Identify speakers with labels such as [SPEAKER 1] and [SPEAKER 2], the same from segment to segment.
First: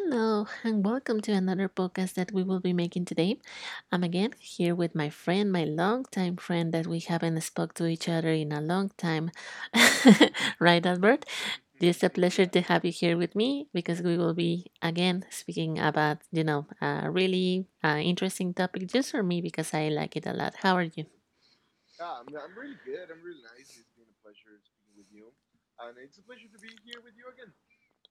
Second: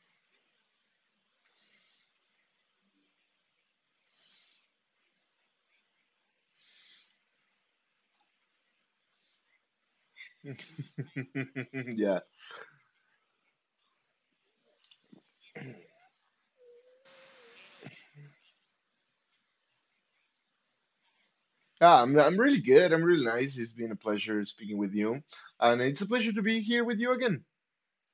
[SPEAKER 1] Hello, and welcome to another podcast that we will be making today. I'm again here with my friend, my longtime friend that we haven't spoke to each other in a long time. right, Albert? It's a
[SPEAKER 2] Yeah.
[SPEAKER 1] pleasure to have you here with me because we will be again speaking about, you know, a really interesting topic just for me because I like it a lot. How are you?
[SPEAKER 2] Ah, I'm really good. I'm really nice. It's been a pleasure speaking with you. And it's a pleasure to be here with you again.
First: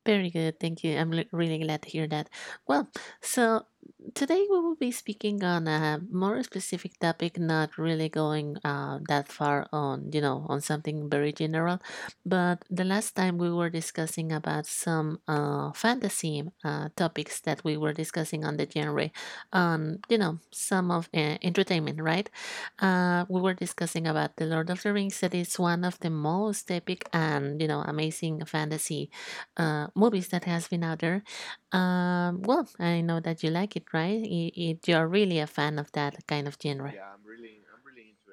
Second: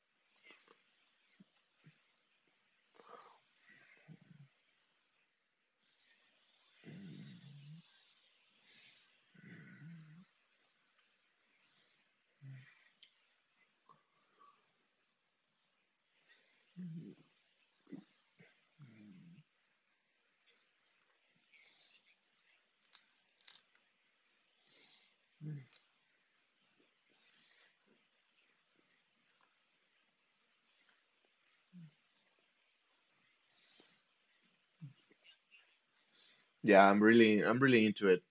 [SPEAKER 1] Very good. Thank you. Really glad to hear that. Well, so today we will be speaking on a more specific topic, not really going that far on, you know, on something very general. But the last time we were discussing about some fantasy topics that we were discussing on the genre, on, you know, some of entertainment, right? We were discussing about The Lord of the Rings, that is one of the most epic and, you know, amazing fantasy movies that has been out there. Well, I know that you like it, right? You're really a fan of that kind of
[SPEAKER 2] Yeah,
[SPEAKER 1] genre.
[SPEAKER 2] I'm really into it.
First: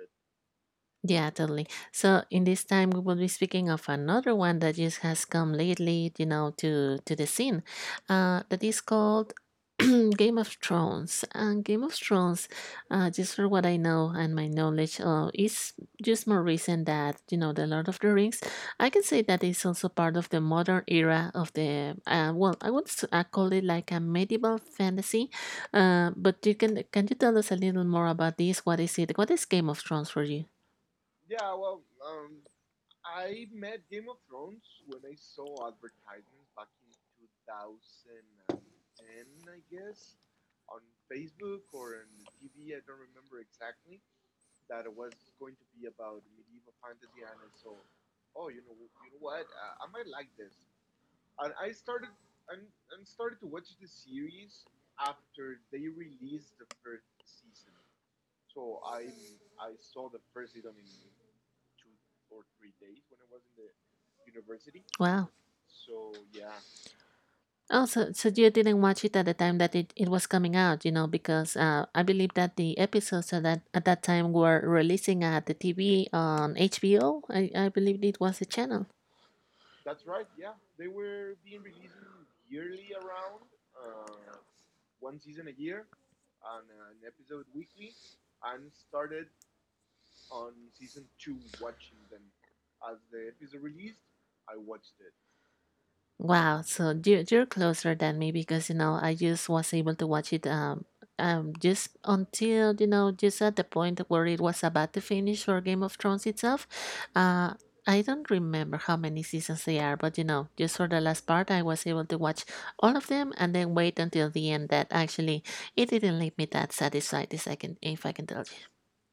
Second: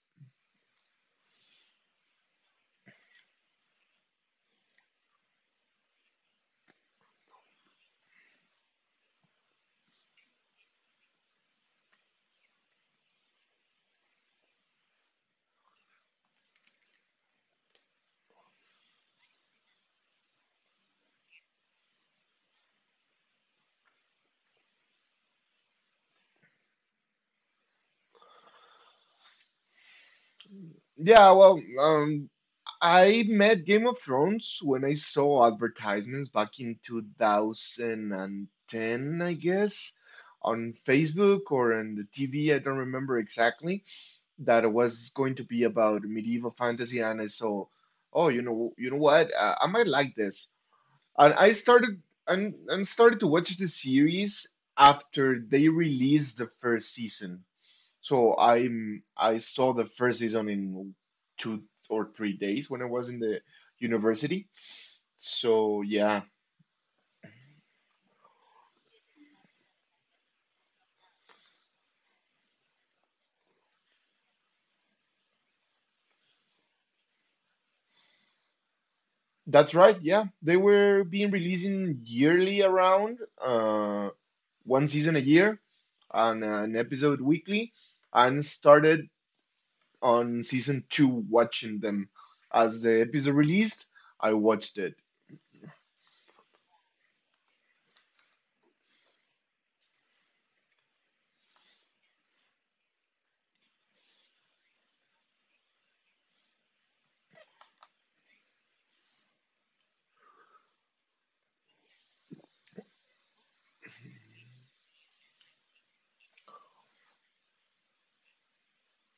[SPEAKER 1] Yeah, totally. So in this time, we will be speaking of another one that just has come lately, you know, to the scene. That is called Game of Thrones. And Game of Thrones, just for what I know and my knowledge, is just more recent that you know the Lord of the Rings. I can say that it's also part of the modern era of the. Well, I call it like a medieval fantasy. But you can you tell us a little more about this? What is it? What is Game of Thrones for you?
[SPEAKER 2] Yeah, well, I met Game of Thrones when I saw advertisements back in 2010, I guess, on Facebook or on the TV, I don't remember exactly, that it was going to be about medieval fantasy and I saw, oh, you know what? I might like this. And I started and started to watch the series after they released the first season. So I saw the first season in 2 or 3 days when I was in the university. So
[SPEAKER 1] Wow.
[SPEAKER 2] yeah,
[SPEAKER 1] Oh, so you didn't watch it at the time that it was coming out, you know, because I believe that the episodes at that time were releasing at the TV on HBO. I believe it was the channel.
[SPEAKER 2] that's right. Yeah, they were being releasing yearly around uh one season a year and an episode weekly and started on season two watching them as the episode released. I watched it.
[SPEAKER 1] Wow, so you're closer than me because you know I just was able to watch it just until you know just at the point where it was about to finish for Game of Thrones itself. Uh, I don't remember how many seasons they are, but you know just for the last part I was able to watch all of them and then wait until the end. That actually it didn't leave me that satisfied. If I can tell you,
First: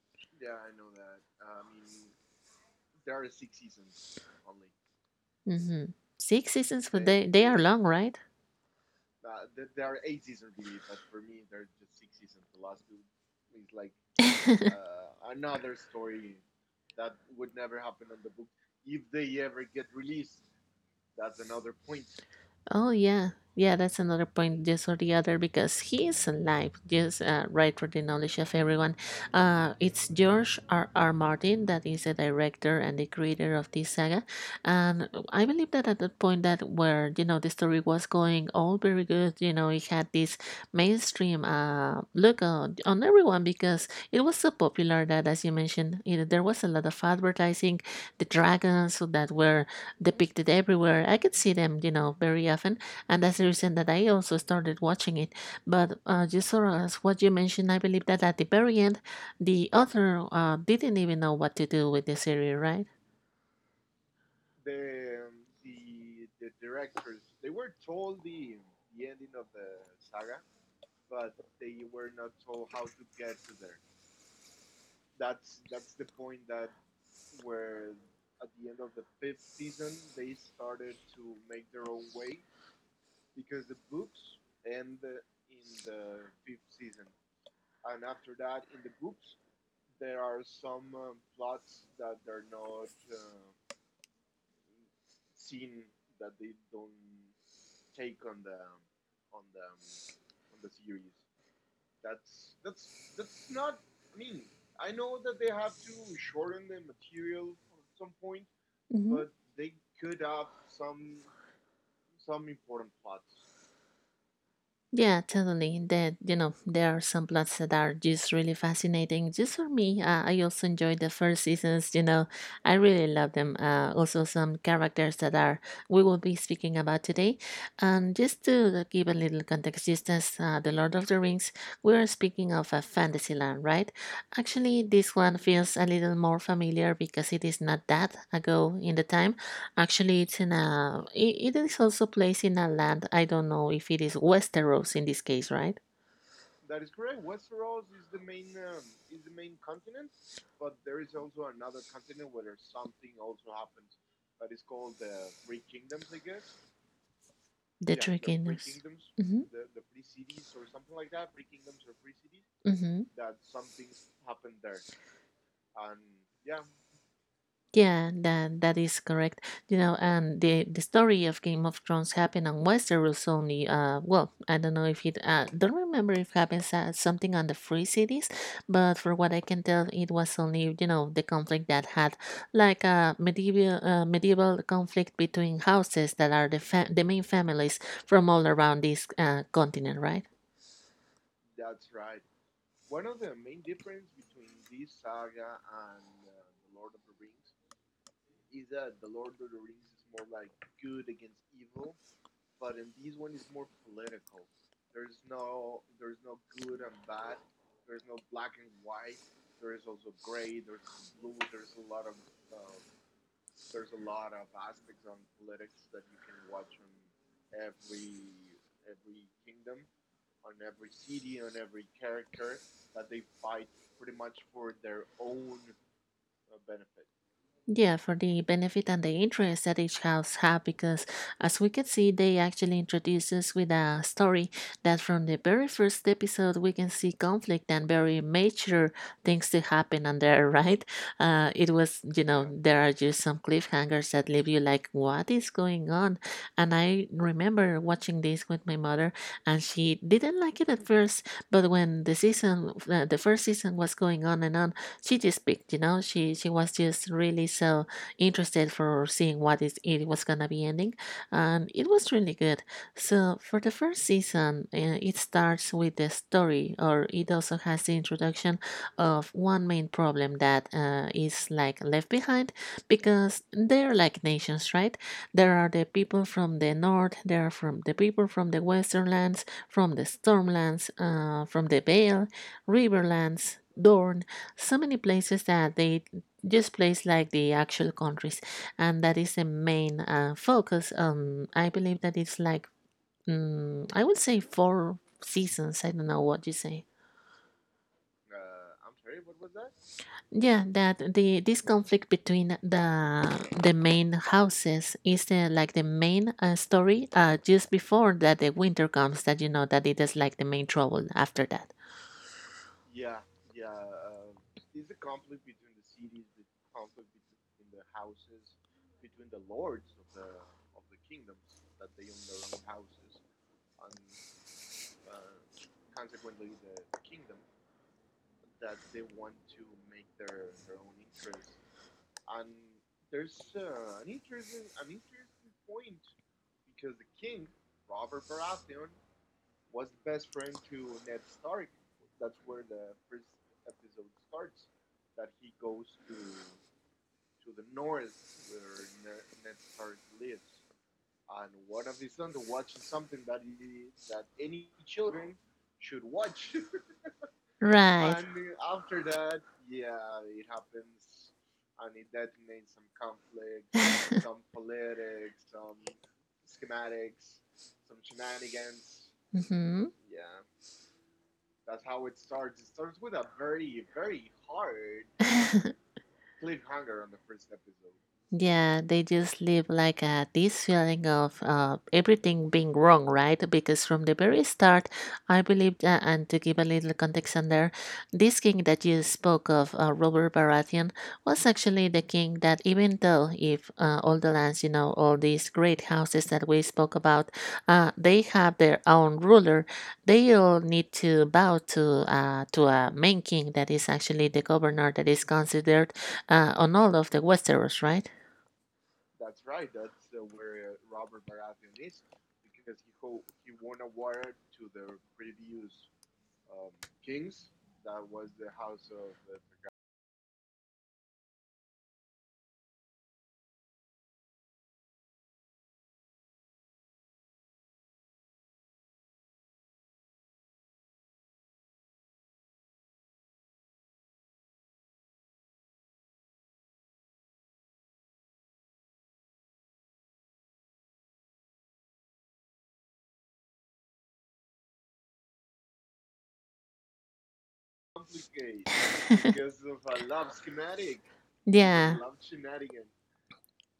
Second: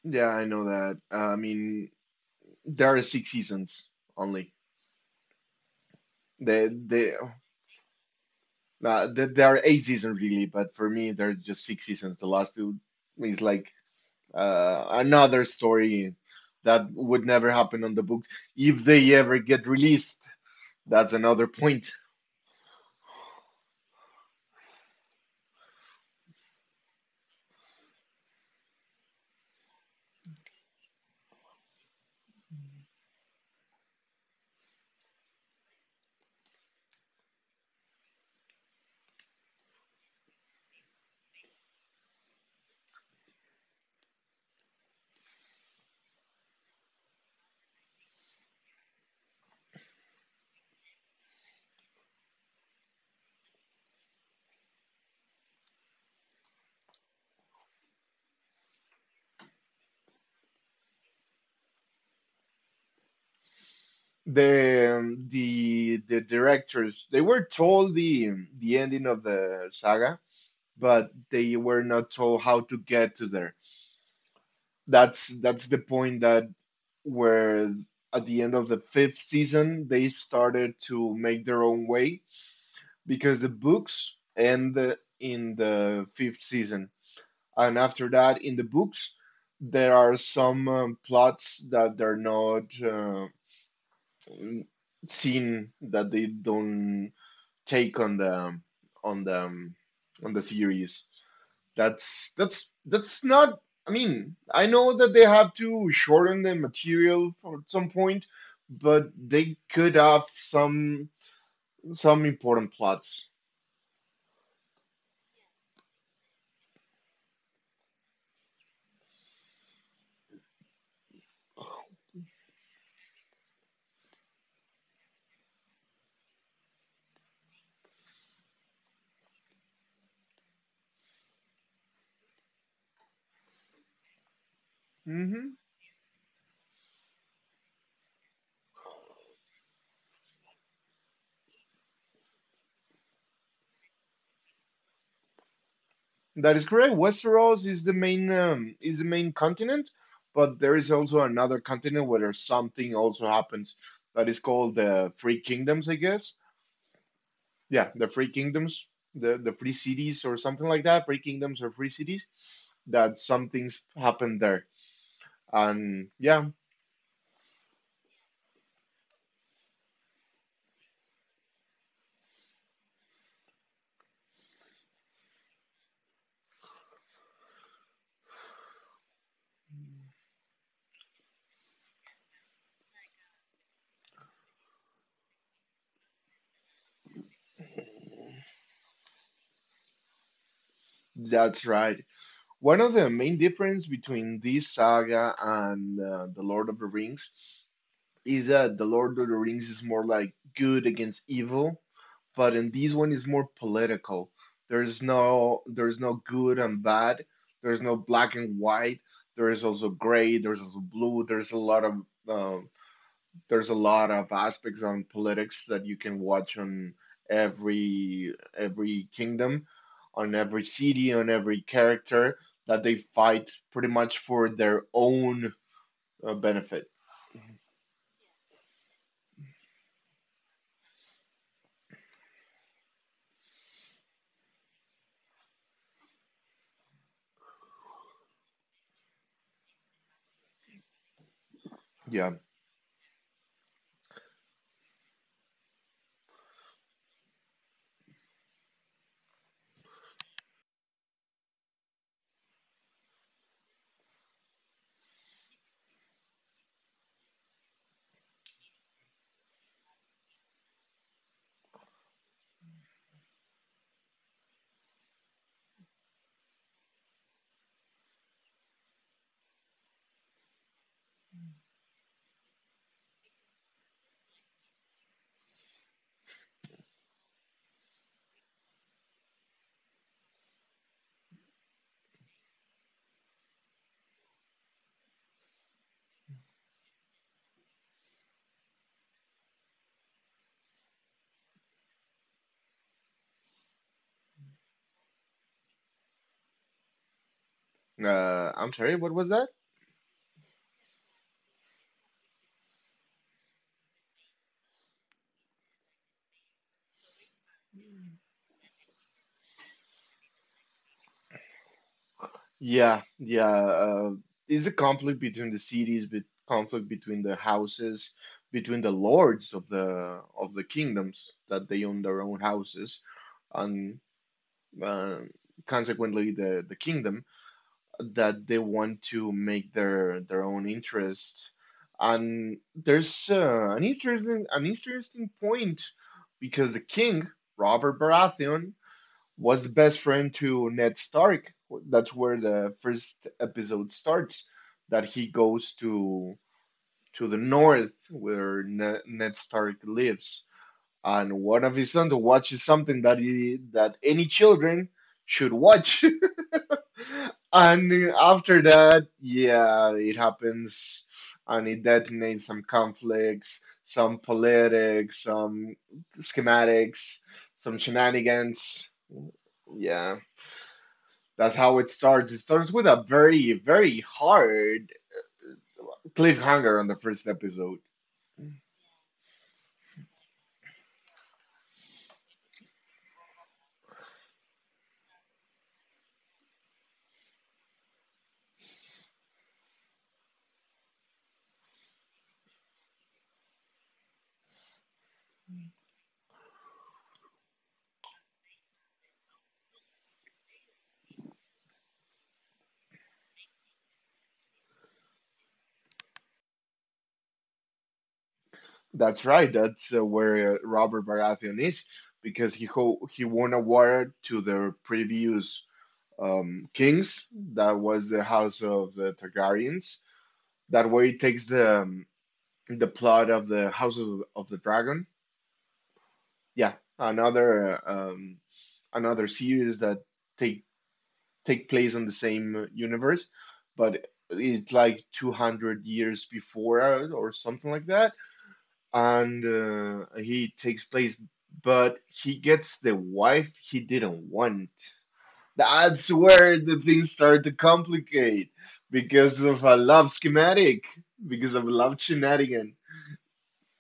[SPEAKER 2] Yeah, I know that. I mean, there are six seasons only.
[SPEAKER 1] mm-hmm. Six seasons, but
[SPEAKER 2] They
[SPEAKER 1] they are long, right?
[SPEAKER 2] there there are eight seasons really, but for me, there are just six seasons. The last two is like another story that would never happen on the books if they ever get released. That's another point.
[SPEAKER 1] Oh yeah, yeah. That's another point, just or the other, because he is alive. Just right for the knowledge of everyone. It's George R. R. Martin that is the director and the creator of this saga, and I believe that at the point that where you know the story was going all very good, you know, it had this mainstream look on everyone because it was so popular that, as you mentioned, it, there was a lot of advertising, the dragons that were depicted everywhere. I could see them, you know, very often, and that's the reason that I also started watching it. But just sort of as what you mentioned, I believe that at the very end, the author didn't even know what to do with the series, right?
[SPEAKER 2] The directors, they were told the ending of the saga, but they were not told how to get to there. That's the point that where at the end of the fifth season they started to make their own way because the books end in the fifth season, and after that in the books there are some plots that they're not seen, that they don't take on the on the on the series. That's not. I mean, I know that they have to shorten the material for at some point, but
[SPEAKER 1] Hmm.
[SPEAKER 2] they could have some important plots.
[SPEAKER 1] Yeah, totally. That you know, there are some plots that are just really fascinating. Just for me, I also enjoyed the first seasons. You know, I really love them. Also, some characters that are we will be speaking about today. And just to give a little context, just as the Lord of the Rings, we are speaking of a fantasy land, right? Actually, this one
[SPEAKER 2] Hmm
[SPEAKER 1] feels a little more familiar because it is not that ago in the time. Actually, it's in a. It is also placed in a land. I don't know if it is Westeros in this case, right?
[SPEAKER 2] That is correct. Westeros is the main continent, but there is also another continent where there's something also happens, that is called the Free Kingdoms, I guess. Yeah,
[SPEAKER 1] The
[SPEAKER 2] the
[SPEAKER 1] Three
[SPEAKER 2] Free
[SPEAKER 1] Kingdoms.
[SPEAKER 2] Kingdoms, the Free Cities or something like that. Free Kingdoms or Free Cities.
[SPEAKER 1] Mm-hmm.
[SPEAKER 2] That some things happen there. And yeah,
[SPEAKER 1] Yeah, that that is correct. You know, and the story of Game of Thrones happened on Westeros only. Well, I don't know if it. Don't remember if happens at something on the Free Cities, but for what I can tell, it was only you know the conflict that had like a medieval medieval conflict between houses that are the main families from all around this continent, right?
[SPEAKER 2] that's right. One of the main difference between this saga and The Lord of the Rings is that The Lord of the Rings is more like good against evil, but in this one is more political. There's no good and bad. There's no black and white. There is also gray. There's also blue. Um there's a lot of aspects on politics that you can watch on every kingdom, on every city, on every character, that they fight pretty much for their own benefit.
[SPEAKER 1] Yeah, for the benefit and the interest that each house have, because as we can see, they actually introduce us with a story that from the very first episode we can see conflict and very major things to happen on there, right? It was, you
[SPEAKER 2] Yeah.
[SPEAKER 1] know, there are just some cliffhangers that leave you like, what is going on? And I remember watching this with my mother, and she didn't like it at first, but when the season, the first season was going on and on she just picked, you know, she was just really so interested for seeing what is it was gonna be ending, and it was really good. So for the first season, it starts with the story, or it also has the introduction of one main problem that is like left behind because they're like nations, right? There are the people from the north, there are from the people from the western lands, from the stormlands, from the Vale, riverlands, Dorne, so many places that they just place like the actual countries and that is the main focus. Um, I believe that it's like mm, I would say four seasons. I don't know what you say.
[SPEAKER 2] I'm sorry, what was that?
[SPEAKER 1] Yeah, that the this conflict between the main houses is the like the main story just before that the winter comes that you know that it is like the main trouble after that.
[SPEAKER 2] Yeah, yeah. Is a conflict between the cities, but conflict between the houses, between the lords of the kingdoms that they own their own houses, and uh, consequently the kingdom that they want to make their own interest. And there's an interesting point because the king, Robert Baratheon, was the best friend to Ned Stark. That's where the first episode starts, that he goes to the north where Ned Stark lives. And one of his sons watches something that that any children should watch. And
[SPEAKER 1] Right.
[SPEAKER 2] after that, yeah, it happens and it detonates some conflicts, some politics, some schematics, some shenanigans. Yeah, that's how it starts. It starts with a very, very hard
[SPEAKER 1] Hmm.
[SPEAKER 2] cliffhanger on the first episode.
[SPEAKER 1] Yeah, they just live like this feeling of everything being wrong, right? Because from the very start, I believed, and to give a little context on there, this king that you spoke of, Robert Baratheon, was actually the king that, even though if all the lands, you know, all these great houses that we spoke about, they have their own ruler, they all need to bow to a main king that is actually the governor that is considered on all of the Westeros, right?
[SPEAKER 2] That's right, that's where Robert Baratheon is because he won a war to the previous kings. That was the House of the Targaryens. That way, it takes the plot of the House of the Dragon. Yeah, another another series that take take place in the same universe, but it's like 200 years before or something like that, and he takes place, but he gets the wife he didn't want. That's where the things start to complicate because of a love schematic, because of a love shenanigan.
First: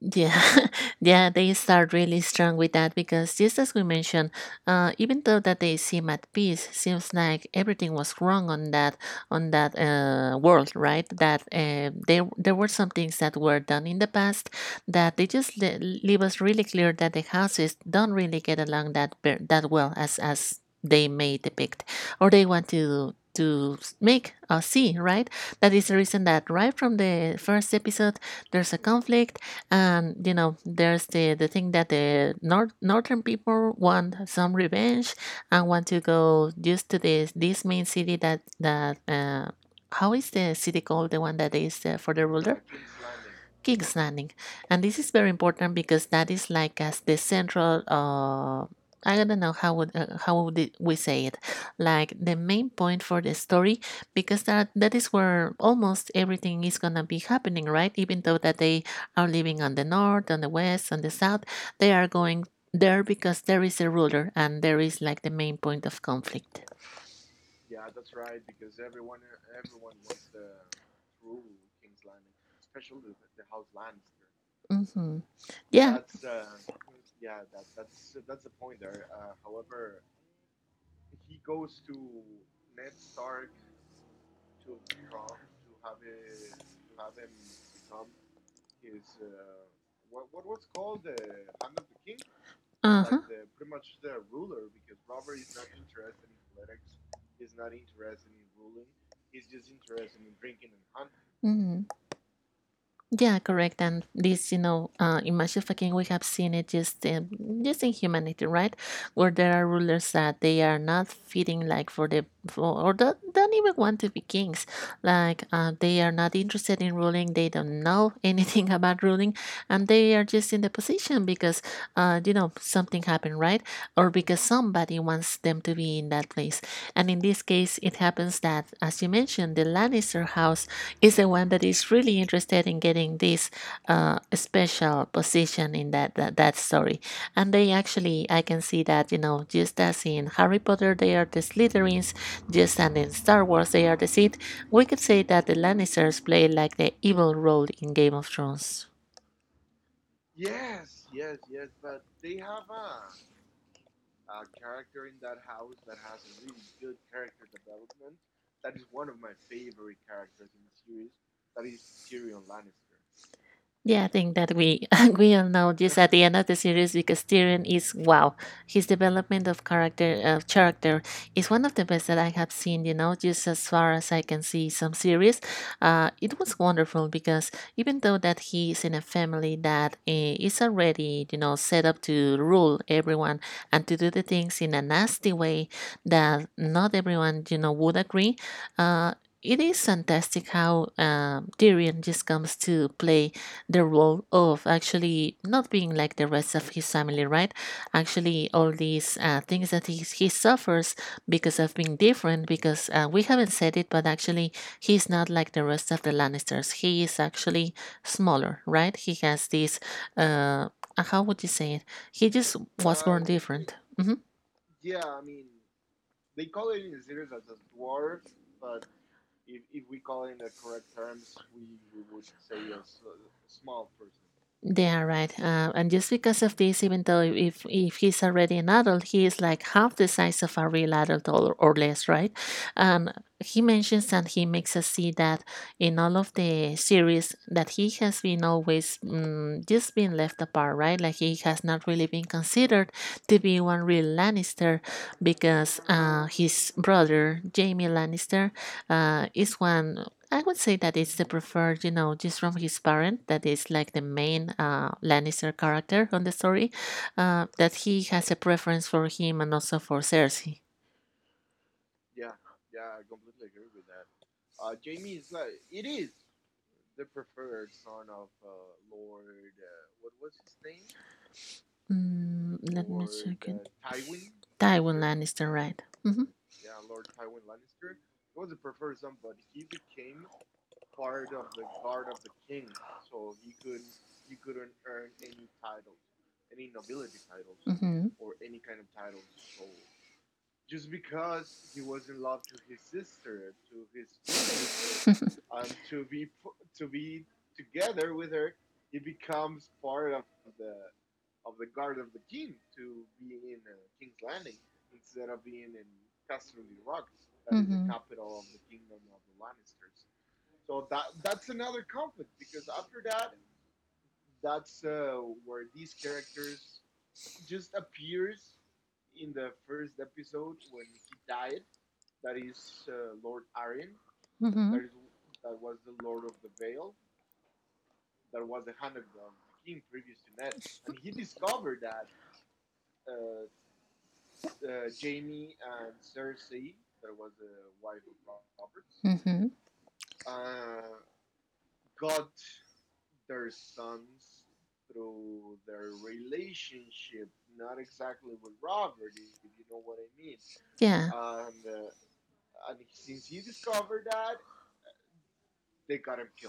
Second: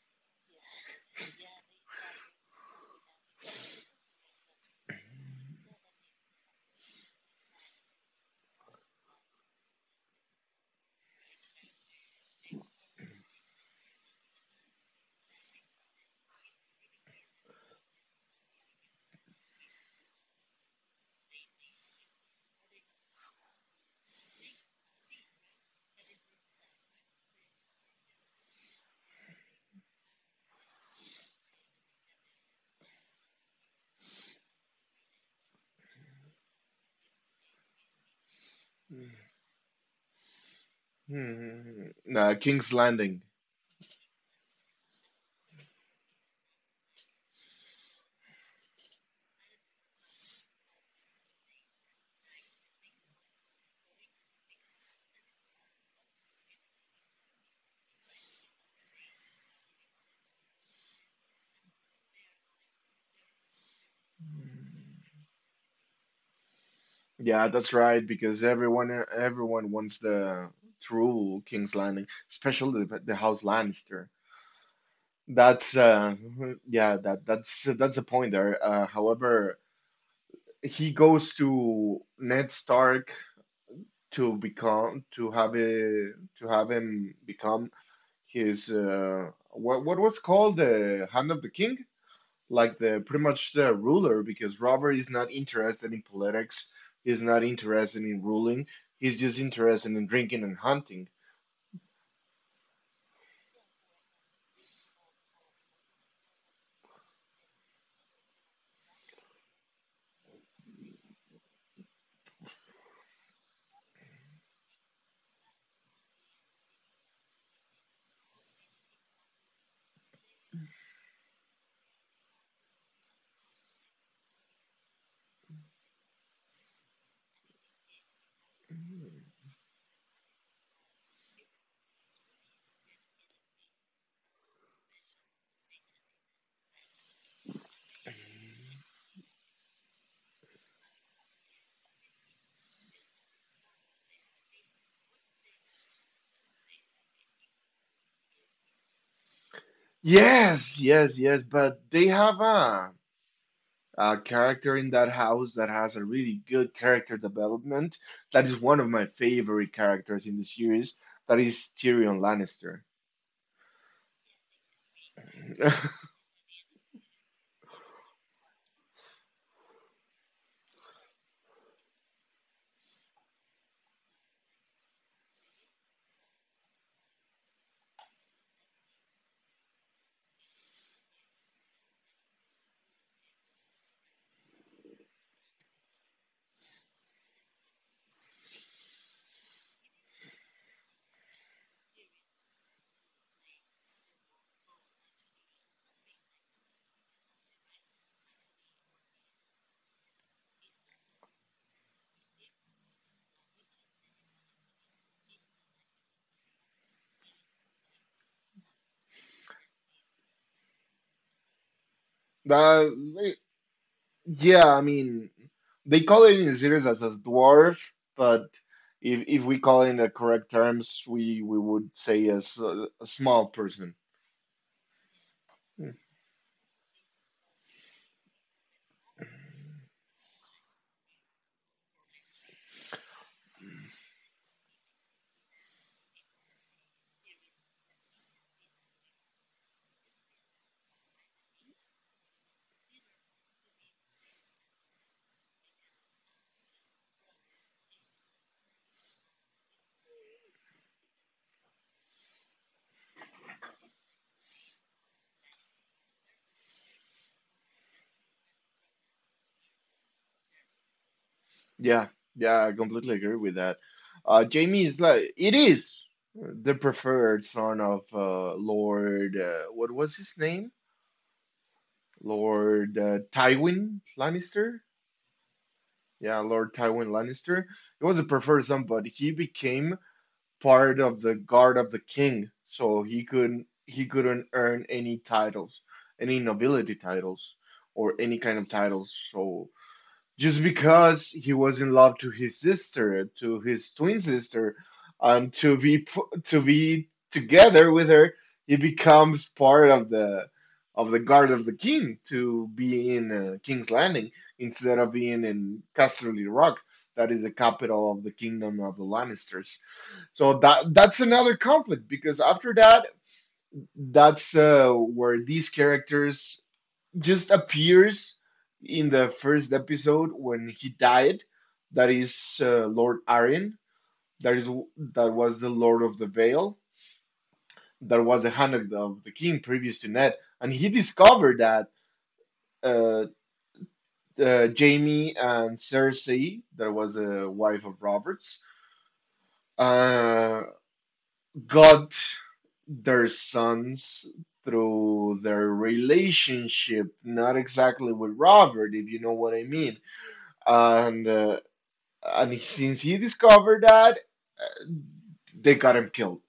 [SPEAKER 1] Yeah, yeah, they start really strong with that because just as we mentioned, even though that they seem at peace, seems like everything was wrong on that on that world, right? That there were some things that were done in the past that they just leave us really clear that the houses don't really get along that that well as they may depict or they want to to make us see, right? That is the reason that right from the first episode there's a conflict and you know there's the thing that the north northern people want some revenge and want to go just to this main city that how is the city called the one that is
[SPEAKER 2] Hmm.
[SPEAKER 1] for the ruler.
[SPEAKER 2] King's Landing.
[SPEAKER 1] King's Landing. And this is very important because that is like as the central I don't know how would we say it, like the main point for the story, because that is where almost everything is gonna be happening, right? Even though that they are living on the north, on the west, on the south. They are going there because there is a ruler and there is like the main point of conflict.
[SPEAKER 2] Yeah, that's right, because everyone wants the true King's Landing, especially the House Lannister.
[SPEAKER 1] Hmm.
[SPEAKER 2] That's
[SPEAKER 1] Yeah.
[SPEAKER 2] uh. yeah, that's a point there. However, he goes to Ned Stark to become to have a to have him become his, uh, what was called the Hand of the King? Like
[SPEAKER 1] Uh
[SPEAKER 2] the
[SPEAKER 1] huh.
[SPEAKER 2] pretty much the ruler because Robert is not interested in politics, he's not interested in ruling, he's just interested in drinking and hunting.
[SPEAKER 1] Hmm. Yeah, correct. And this, you know, in massive fucking, we have seen it just in humanity, right? Where there are rulers that they are not fitting, like for the, for, or don't even want to be kings. Like they are not interested in ruling. They don't know anything about ruling, and they are just in the position because, you know, something happened, right? Or because somebody wants them to be in that place. And in this case, it happens that, as you
[SPEAKER 2] Mm-hmm.
[SPEAKER 1] mentioned, the Lannister house is the one that is really interested in getting this special position in that, that story. And they actually, I can see that you know, just as in Harry Potter, they are the Slytherins, just as in Star Wars, they are the Sith. We could say that the Lannisters play like the evil role in Game of Thrones.
[SPEAKER 2] Yes, yes, yes, but they have a character in that house that has a really good character development. That is one of my favorite characters in the series. That is Tyrion Lannister.
[SPEAKER 1] Yeah, I think that we we all know this at the end of the series because Tyrion is wow. His development of character is one of the best that I have seen. You know, just as far as I can see some series, it was wonderful because even though that he is in a family that is already, you know, set up to rule everyone and to do the things in a nasty way that not everyone, you know, would agree. Uh, it is fantastic how Tyrion just comes to play the role of actually not being like the rest of his family, right? Actually, all these things that he suffers because of being different, because we haven't said it, but actually, he's not like the rest of the Lannisters. He is actually smaller, right? He has this, uh, how would you say it? He just
[SPEAKER 2] That.
[SPEAKER 1] was born different. Mhm.
[SPEAKER 2] Yeah, I mean, they call it in the series as a dwarf, but if we call it in the correct terms, we would say as a small person.
[SPEAKER 1] They are right, and
[SPEAKER 2] Mm.
[SPEAKER 1] just because of this, even though if he's already an adult, he is like half the size of a real adult, or less, right? And he mentions and he makes us see that in all of the series that he has been always just been left apart, right? Like he has not really been considered to be one real Lannister because his brother Jaime Lannister is one. I would say that it's the preferred, you know, just from his parent, that is like the main Lannister character on the story, that he has a preference for him and also for Cersei.
[SPEAKER 2] Yeah, yeah, I completely agree with that. Jamie is like it is the preferred son of Lord. What was his name?
[SPEAKER 1] Mm, let
[SPEAKER 2] Lord
[SPEAKER 1] me check it.
[SPEAKER 2] Tywin Lannister.
[SPEAKER 1] Tywin Lannister, right? Mm-hmm.
[SPEAKER 2] Yeah, Lord Tywin Lannister. He was a preferred son, but he became part of the guard of the king, so he couldn't earn any titles, any nobility titles,
[SPEAKER 1] Mm-hmm.
[SPEAKER 2] or any kind of titles. So just because he was in love to his sister, to his twin sister,
[SPEAKER 1] Is
[SPEAKER 2] and to be together with her, he becomes part of the guard of the king to be in King's Landing instead of being in Casterly Rock, that is the
[SPEAKER 1] the mm-hmm.
[SPEAKER 2] capital of the kingdom of the Lannisters. So that's another conflict because after that, that's where these characters just appears in the first episode when he died. That is Lord Arryn. That is
[SPEAKER 1] Mm-hmm.
[SPEAKER 2] that was the Lord of the Vale. That was the hand of of the king previous to Ned, and he discovered that uh, Jamie and Cersei, that was a wife of Roberts,
[SPEAKER 1] Robert. Hmm.
[SPEAKER 2] uh, got their sons through their relationship, not exactly with Robert, if you know what I mean.
[SPEAKER 1] Yeah.
[SPEAKER 2] And uh, and since he discovered that, they got him killed.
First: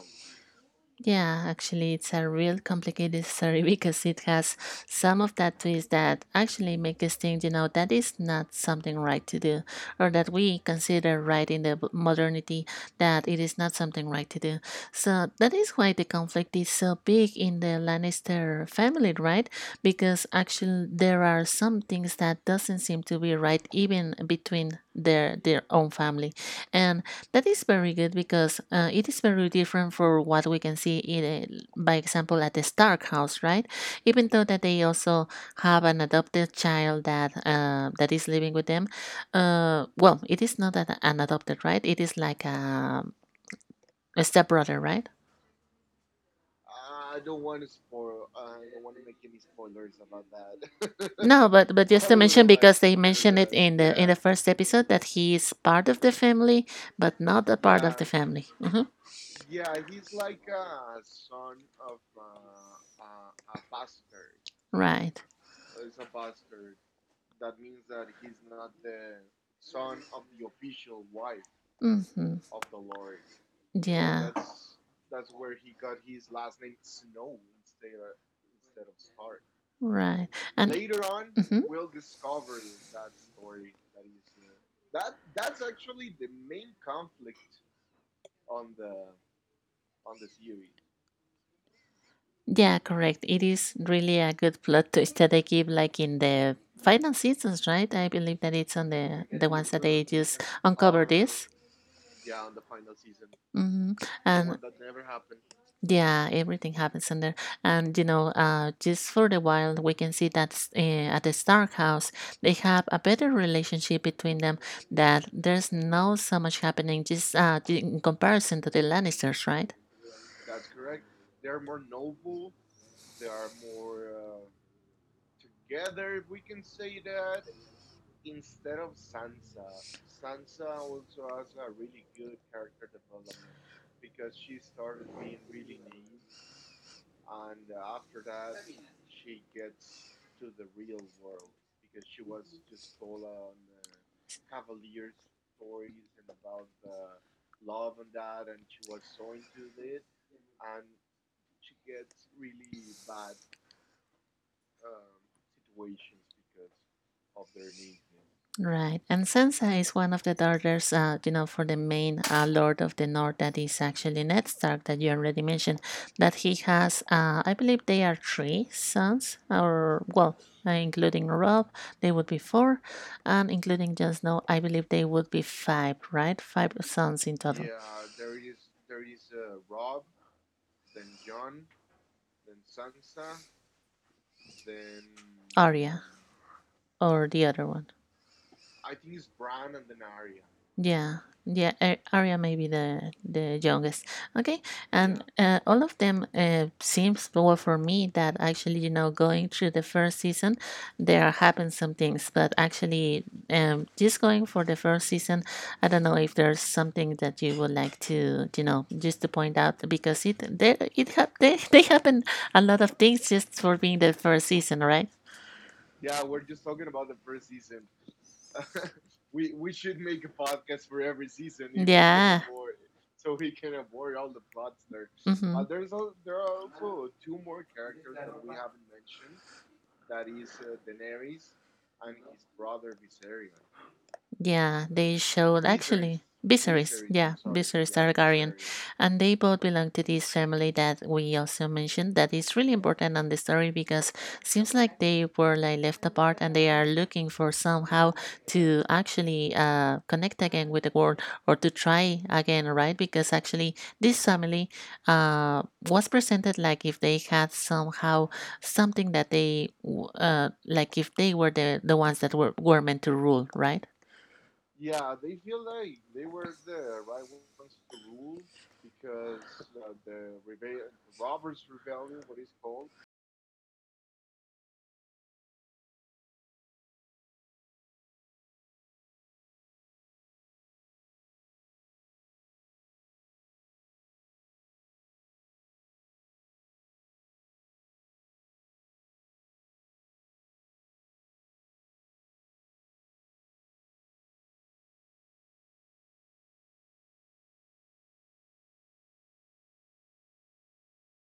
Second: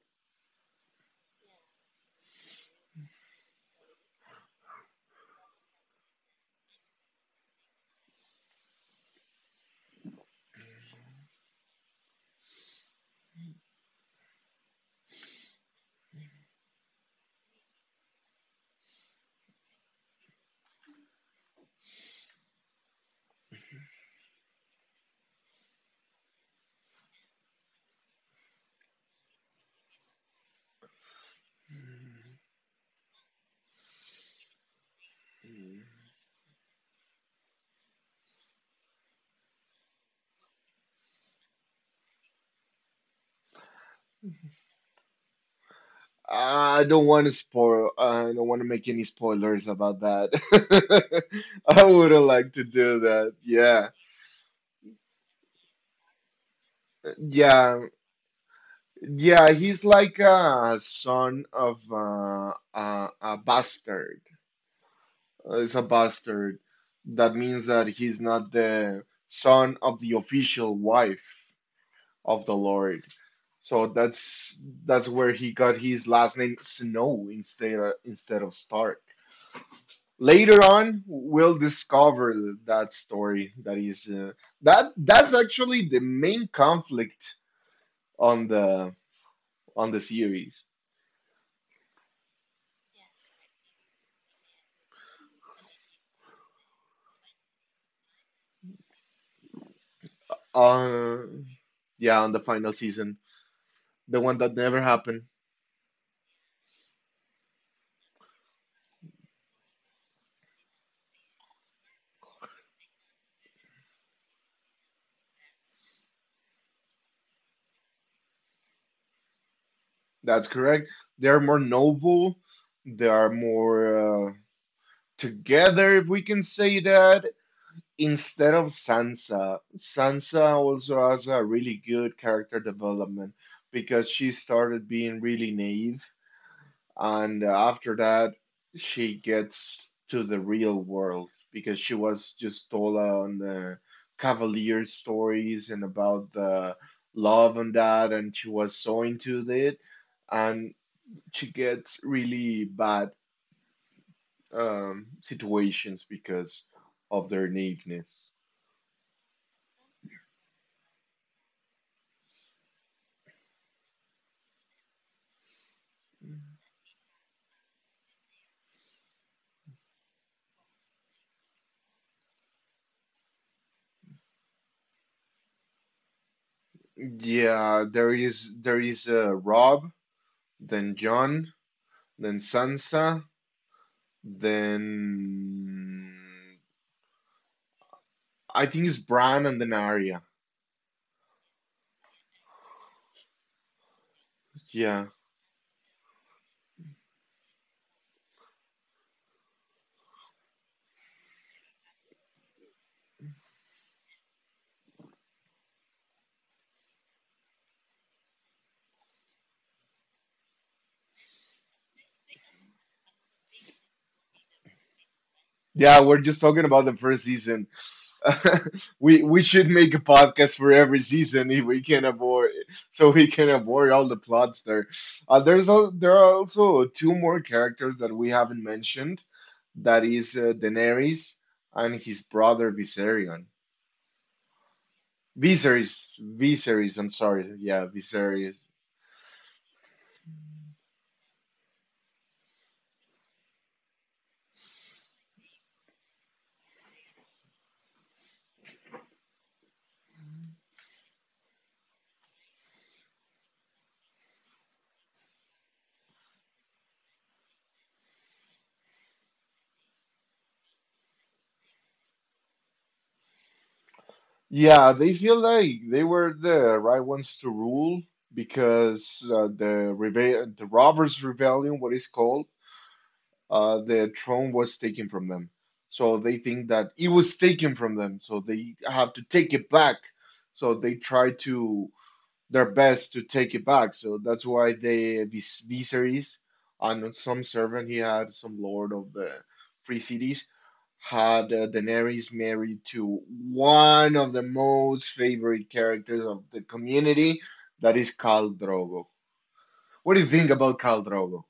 [SPEAKER 1] Yeah, actually, it's a real complicated story because it has some of that twist that actually make us think, you know, that is not something right to do, or that we consider right in the b- modernity, that it is not something right to do. So that is why the conflict is so big in the Lannister family, right? Because actually there are some things that doesn't seem to be right even between their own family, and that is very good because it is very different for what we can see in, a- by example, at the Stark house, right? Even though that they also have an adopted child that that is living with them. Well, it is not that an adopted, right? It is like a stepbrother, right?
[SPEAKER 2] I don't want to spoil. I don't want to make any spoilers about that.
[SPEAKER 1] No,
[SPEAKER 2] I
[SPEAKER 1] but just to
[SPEAKER 2] wouldn't
[SPEAKER 1] mention
[SPEAKER 2] like to
[SPEAKER 1] because they
[SPEAKER 2] do that.
[SPEAKER 1] mentioned it
[SPEAKER 2] Yeah,
[SPEAKER 1] in the first episode that he is part of the family, but not a
[SPEAKER 2] yeah,
[SPEAKER 1] part of the family. Hmm.
[SPEAKER 2] yeah. He's like a son of a bastard,
[SPEAKER 1] Right.
[SPEAKER 2] is a bastard. That means that he's not the son of the official wife
[SPEAKER 1] Hmm.
[SPEAKER 2] of the Lord. So
[SPEAKER 1] Yeah.
[SPEAKER 2] that's where he got his last name Snow instead instead of Stark.
[SPEAKER 1] Right,
[SPEAKER 2] Later
[SPEAKER 1] and
[SPEAKER 2] on, we'll
[SPEAKER 1] mhm.
[SPEAKER 2] discover that story. That is that's actually the main conflict on the on the series.
[SPEAKER 1] Yeah, correct. It is really a good plot twist that they give, like in the final seasons, right? I believe that it's on the I the ones that remember they just uncover
[SPEAKER 2] Uh,
[SPEAKER 1] this.
[SPEAKER 2] yeah, on the final season,
[SPEAKER 1] Hmm. Oh,
[SPEAKER 2] the one that
[SPEAKER 1] and
[SPEAKER 2] never happened.
[SPEAKER 1] yeah, everything happens in there. And you know, just for the while, we can see that s- eh, at the Stark house, they have a better relationship between them. That there's not so much happening, just in comparison to the Lannisters, right?
[SPEAKER 2] That's correct. They're more noble. They are more together, if we can say that, instead of Sansa. Sansa also has a really good character development because she started being really naive, and after that, she gets to the real world because she was just told on the Cavalier stories and about the love and that, and she was so into it and she gets really bad situations because of their naiveness.
[SPEAKER 1] Right, and Sansa is one of the daughters, you know, for the main Lord of the North that is actually Ned Stark that you already mentioned. That he has, I believe they are three sons, or well, including Rob, they would be four, and including Jon Snow, I believe they would be five, right? Five sons in total.
[SPEAKER 2] Yeah, there is Rob, then John, then Sansa,
[SPEAKER 1] Arya
[SPEAKER 2] then
[SPEAKER 1] or the other one.
[SPEAKER 2] I think it's Bran and then Arya.
[SPEAKER 1] Yeah, yeah, A- Arya may be the youngest. Okay,
[SPEAKER 2] Yeah,
[SPEAKER 1] yeah, and all of them seems well for me that actually, you know, going through the first season, there happened some things, but actually just going for the first season, I don't know if there's something that you would like to, you know, just to point out because it they it hap they they happen a lot of things just for being the first season, right?
[SPEAKER 2] yeah, we're just talking about the first season. We should make a podcast for every season if we can avoid,
[SPEAKER 1] Yeah,
[SPEAKER 2] so we can avoid all the plots there. There are also two more characters that we haven't mentioned. That is Daenerys and his brother Viserion.
[SPEAKER 1] yeah, they showed
[SPEAKER 2] Viserys,
[SPEAKER 1] actually
[SPEAKER 2] Viserys. I'm
[SPEAKER 1] yeah,
[SPEAKER 2] sorry. Yeah,
[SPEAKER 1] Viserys
[SPEAKER 2] Viserys.
[SPEAKER 1] Targaryen. And they both belong to this family that we also mentioned that is really important on the story because seems like they were like left apart and they are looking for somehow to actually connect again with the world or to try again, right? Because actually this family, uh, was presented like if they had somehow something that they w- like if they were the ones that were meant to rule, right?
[SPEAKER 2] Yeah, they feel like they were the right ones to rule because the Robbers Rebellion, what it's called, the throne was taken from them. So they think that it was taken from them, so they have to take it back. So they try to their best to take it back. So that's why they Viserys and some servant he had, some lord of the free cities, had Daenerys married to one of the most favorite characters of the community, that is Khal Drogo. What do you think about Khal Drogo?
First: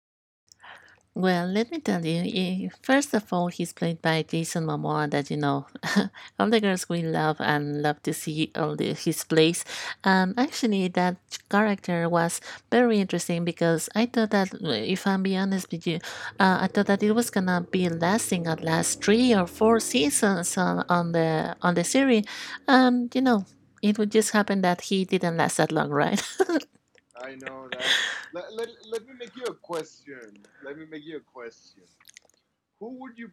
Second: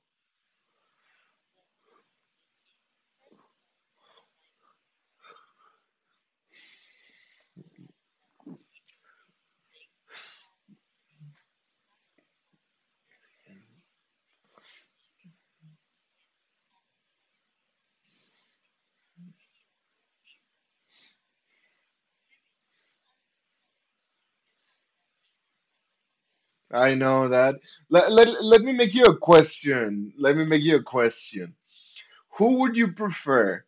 [SPEAKER 1] Well, let me tell you, eh, first of all, he's played by Jason Momoa, that, you know, all the girls we love and love to see all the, his plays. And actually, that character was very interesting because I thought that, if I'm being honest with you, I thought that it was gonna be lasting at last three or four seasons on the series. And, you know, it would just happen that he didn't last that long, right?
[SPEAKER 2] I know that. Let me make you a question. Let me make you a question. Who would you prefer,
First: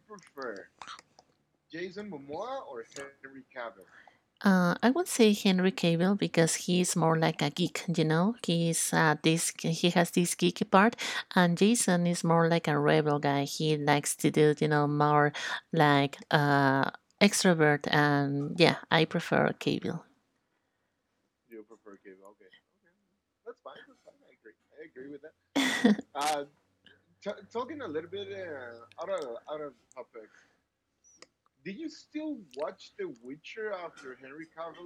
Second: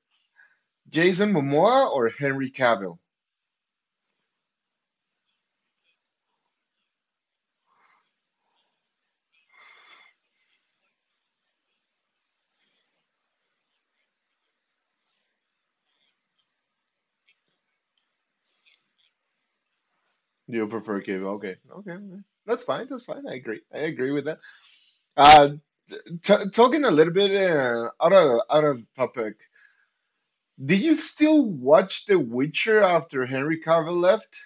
[SPEAKER 2] Jason Momoa or Henry Cavill?
[SPEAKER 1] I would say Henry Cavill because he's more like a geek, you know. He's this he has this geeky part, and Jason is more like a rebel guy. He likes to do, you know, more like extrovert, and yeah, I prefer Cavill.
[SPEAKER 2] You prefer Cavill? Okay, okay, okay. That's fine. That's fine. I agree. I agree with that. Uh, t talking a little bit out of topic. Did you still watch The Witcher after Henry Cavill left?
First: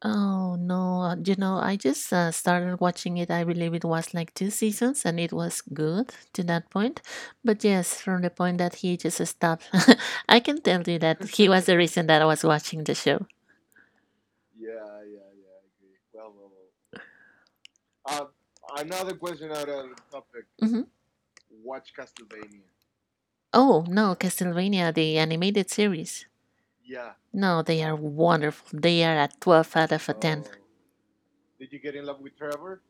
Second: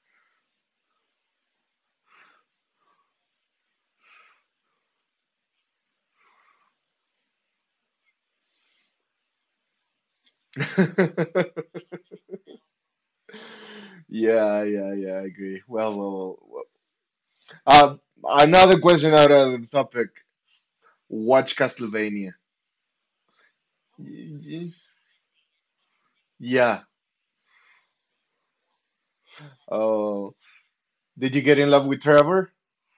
[SPEAKER 1] Oh no, you know, I just started watching it. I believe it was like two seasons and it was good to that point. But yes, from the point that he just stopped, I can tell you that he was the reason that I was watching the show.
[SPEAKER 2] Yeah, yeah, yeah. I agree. Well, well, well. Well. Another question out of the topic.
[SPEAKER 1] Hmm.
[SPEAKER 2] Watch Castlevania.
[SPEAKER 1] Oh, no,
[SPEAKER 2] Y- y-
[SPEAKER 1] Castlevania, the animated series.
[SPEAKER 2] Yeah.
[SPEAKER 1] No, they are wonderful. They are a 12 out of a
[SPEAKER 2] Oh,
[SPEAKER 1] 10.
[SPEAKER 2] did you get in love with Trevor?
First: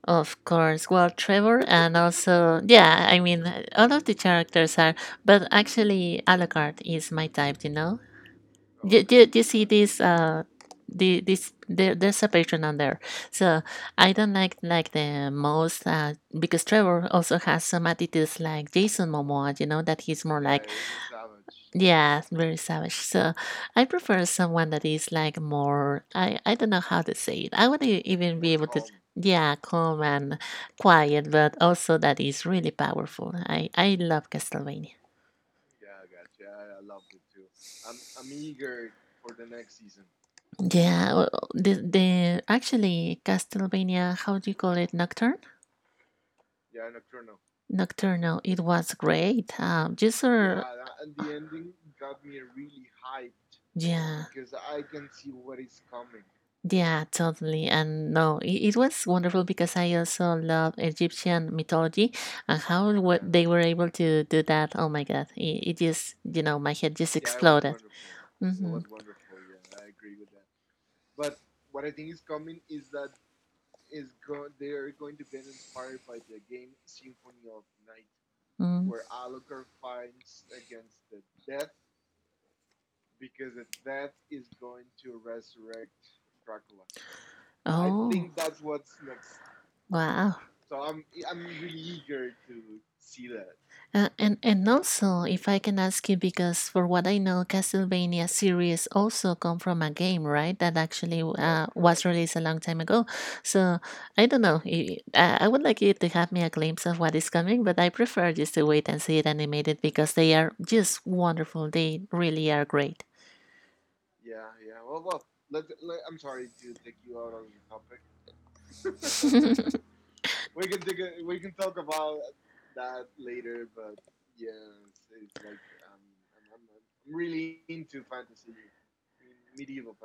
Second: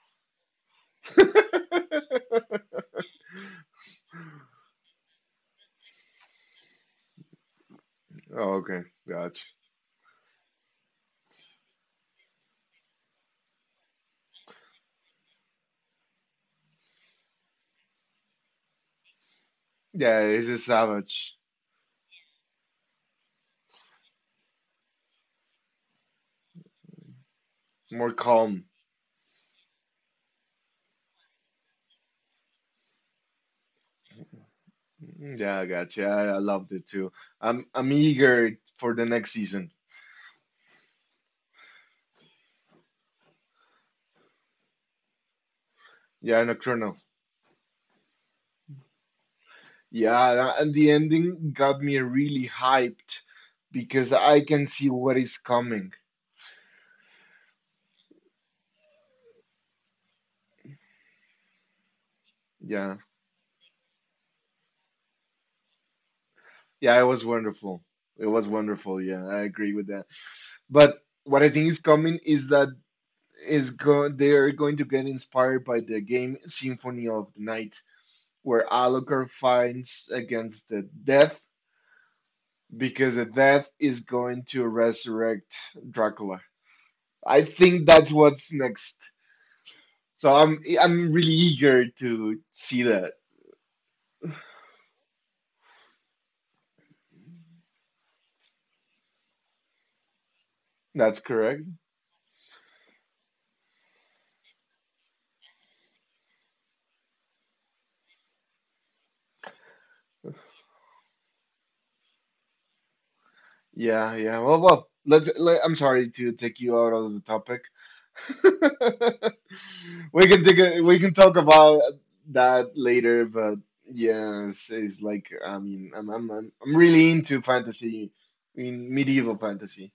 [SPEAKER 1] Oh, of course. Well, Trevor and also, yeah, I mean, all of the characters are, but actually, Alucard is my type, you know?
[SPEAKER 2] Oh, okay,
[SPEAKER 1] Do you, you
[SPEAKER 2] gotcha.
[SPEAKER 1] see this, the, this there's a patron on there, so I don't like the most because Trevor also has some attitudes like Jason Momoa, you know, that he's
[SPEAKER 2] Yeah,
[SPEAKER 1] more
[SPEAKER 2] he's
[SPEAKER 1] like
[SPEAKER 2] a savage,
[SPEAKER 1] yeah, very savage. So I prefer someone that is like more, I don't know how to say it. I would e-
[SPEAKER 2] more
[SPEAKER 1] even be able
[SPEAKER 2] calm.
[SPEAKER 1] to yeah, calm and quiet, but also that is really powerful. I love Castlevania.
[SPEAKER 2] Mm, yeah, gotcha. I loved it too. I'm eager for the next season.
[SPEAKER 1] Yeah, well, the actually Castlevania, how do you call it? Nocturne?
[SPEAKER 2] Yeah, Nocturnal.
[SPEAKER 1] Nocturnal. It was great. Just
[SPEAKER 2] Yeah, tha- and the ending got me really hyped because
[SPEAKER 1] yeah.
[SPEAKER 2] I can see what is coming.
[SPEAKER 1] Yeah, totally. And no, it was wonderful because I also love Egyptian mythology and how
[SPEAKER 2] Yeah,
[SPEAKER 1] w- they were able to do that. Oh my God. It just, you know, my head
[SPEAKER 2] yeah, it
[SPEAKER 1] just
[SPEAKER 2] was
[SPEAKER 1] exploded.
[SPEAKER 2] wonderful. It was
[SPEAKER 1] Mm-hmm.
[SPEAKER 2] wonderful. Yeah, I agree with that.
[SPEAKER 1] That.
[SPEAKER 2] But what I think is coming is they are going to get inspired by the game Symphony of the Night, where
[SPEAKER 1] Mm.
[SPEAKER 2] Alucard fights against the death because the death is going to resurrect Dracula. I
[SPEAKER 1] I
[SPEAKER 2] think that's what's
[SPEAKER 1] oh,
[SPEAKER 2] next.
[SPEAKER 1] wow.
[SPEAKER 2] So I'm really eager to see that.
[SPEAKER 1] And also, if I can ask you, because for what I know, Castlevania series also come from a game, right? That actually
[SPEAKER 2] That's correct.
[SPEAKER 1] was released a long time ago. So I don't know. I, I would like you to have me a glimpse of what is coming, but I prefer just to wait and see it animated because they are just wonderful. They really are great.
[SPEAKER 2] Yeah, yeah. Well, I'm sorry to take you out of the topic. We can we can talk about that later, but yeah, it's like I mean, I'm really into fantasy, in medieval fantasy.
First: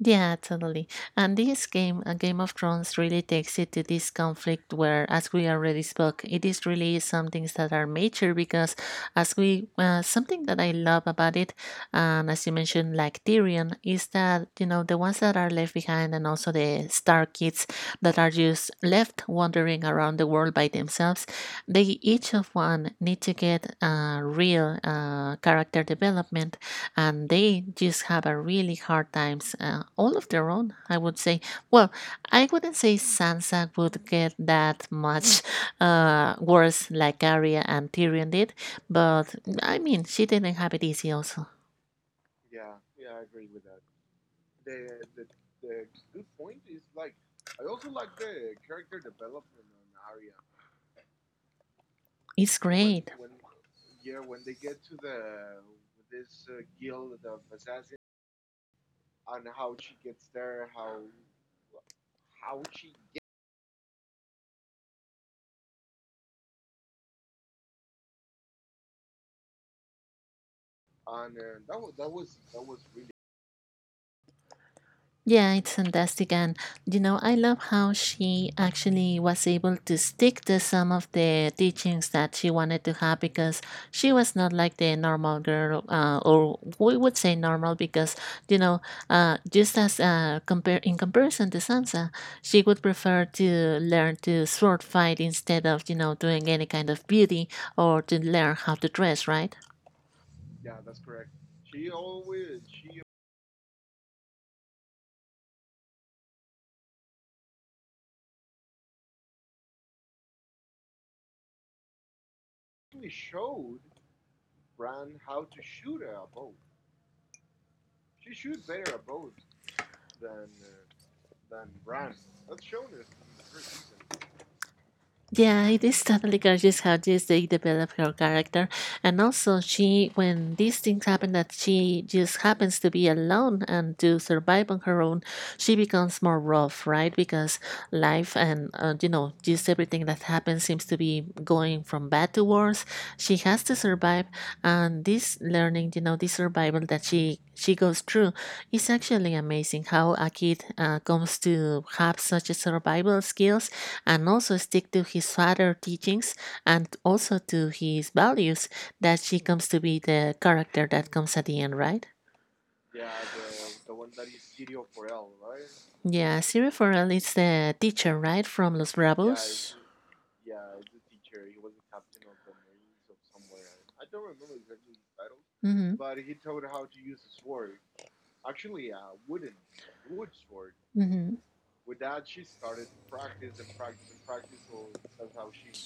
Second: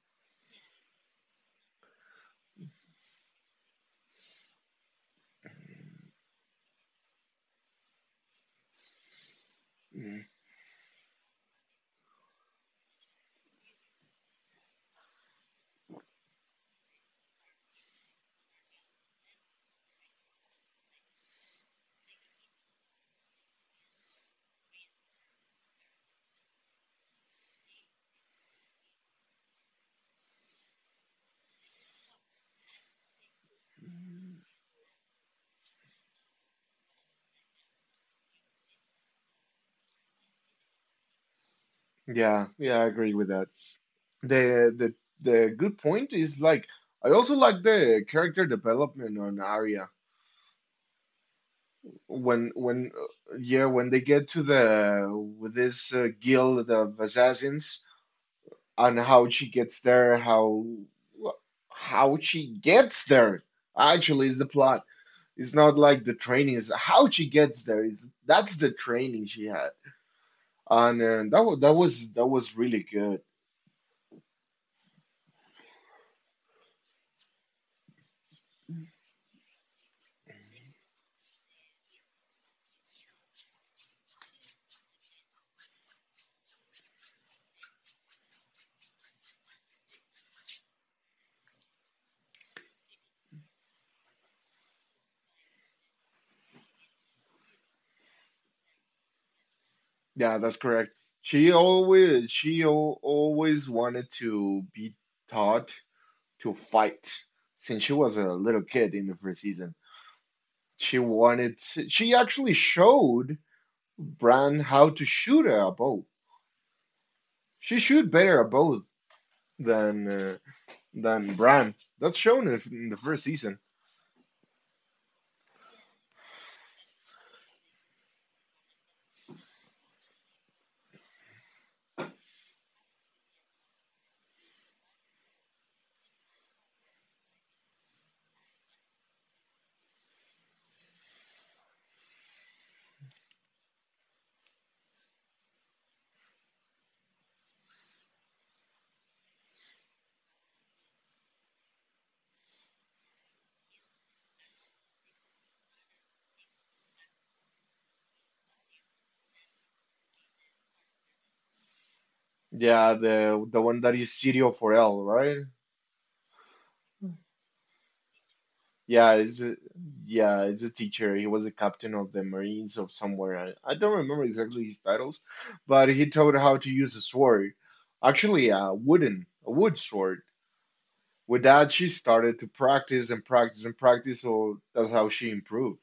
[SPEAKER 1] Yeah, totally. And this game, Game of Thrones, really takes it to this conflict where, as we already spoke, it is really some things that are major because, as we,
[SPEAKER 2] Mm.
[SPEAKER 1] something that I love about it, and as you mentioned, like Tyrion, is that, you know, the ones that are left behind and also the Stark kids that are just left wandering around the world by themselves, they each of one need to get real character development, and they just have a really hard times all of their own, I would say. Well, I wouldn't say Sansa would get that much worse like Arya and Tyrion did, but I mean she didn't have it easy also.
[SPEAKER 2] Yeah, yeah, I agree with that. The the good point is like I also like the character development on Arya when
[SPEAKER 1] It's
[SPEAKER 2] when
[SPEAKER 1] great.
[SPEAKER 2] uh, yeah when they get to the with this guild of assassins on how she gets there, how she gets there actually is the plot. It's not like the training is how she gets there is that's the training she had. And that was really good.
[SPEAKER 1] Yeah, it's fantastic. And, you know, I love how she actually was able to stick to some of the teachings that she wanted to have because she was not like the normal girl, or we would say normal because, you know, just as compare in comparison to Sansa, she would prefer to learn to sword fight instead of, you know, doing any kind of beauty or to learn how to dress, right?
[SPEAKER 2] Yeah, that's correct. She always she al always wanted to be taught to fight since she was a little kid in the first season. She actually showed Bran how to shoot a bow. She shoot better a bow than uh, than Bran. That's shown in the first season.
[SPEAKER 1] Yeah, it is totally gorgeous how just they develop her character. And also she when these things happen that she just happens to be alone and to survive on her own, she becomes more rough, right? Because life and you know, just everything that happens seems to be going from bad to worse. She has to survive, and this learning, you know, this survival that she goes through is actually amazing how a kid comes to have such a survival skills and also stick to his father teachings and also to his values that she comes to be the character that comes at the end, right?
[SPEAKER 2] Yeah, the one that is Sirio Forel, right?
[SPEAKER 1] Yeah, Cyril Farrell is the teacher, right, from Los
[SPEAKER 2] Yeah, is
[SPEAKER 1] Bravos.
[SPEAKER 2] yeah, is a teacher. He was a captain of the Marines of somewhere. I don't remember exactly his titles,
[SPEAKER 1] Yeah, I...
[SPEAKER 2] but
[SPEAKER 1] Mm-hmm.
[SPEAKER 2] he taught her how to use a sword. Actually, a wood sword.
[SPEAKER 1] Mm-hmm.
[SPEAKER 2] With that, she started to practice and practice and practice. So that's how she improved.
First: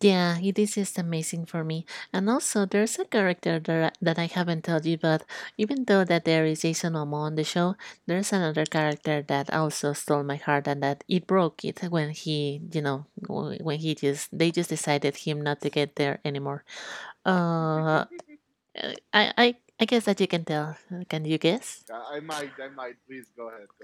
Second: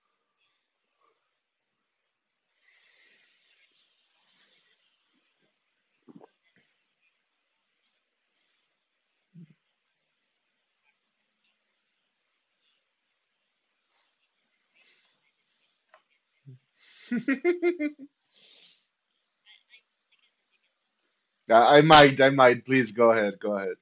[SPEAKER 1] Yeah, it is just amazing for me. And also, there's a character that I haven't told you, but even though that there is Jason Momoa on the show, there's another character that also stole my heart and that it broke it when he, you know, w- when he just, they just decided him not to get there anymore. Uh, I, I, I guess that you can tell. Can you
[SPEAKER 2] I, I
[SPEAKER 1] guess?
[SPEAKER 2] might, I might. Please go ahead, go ahead.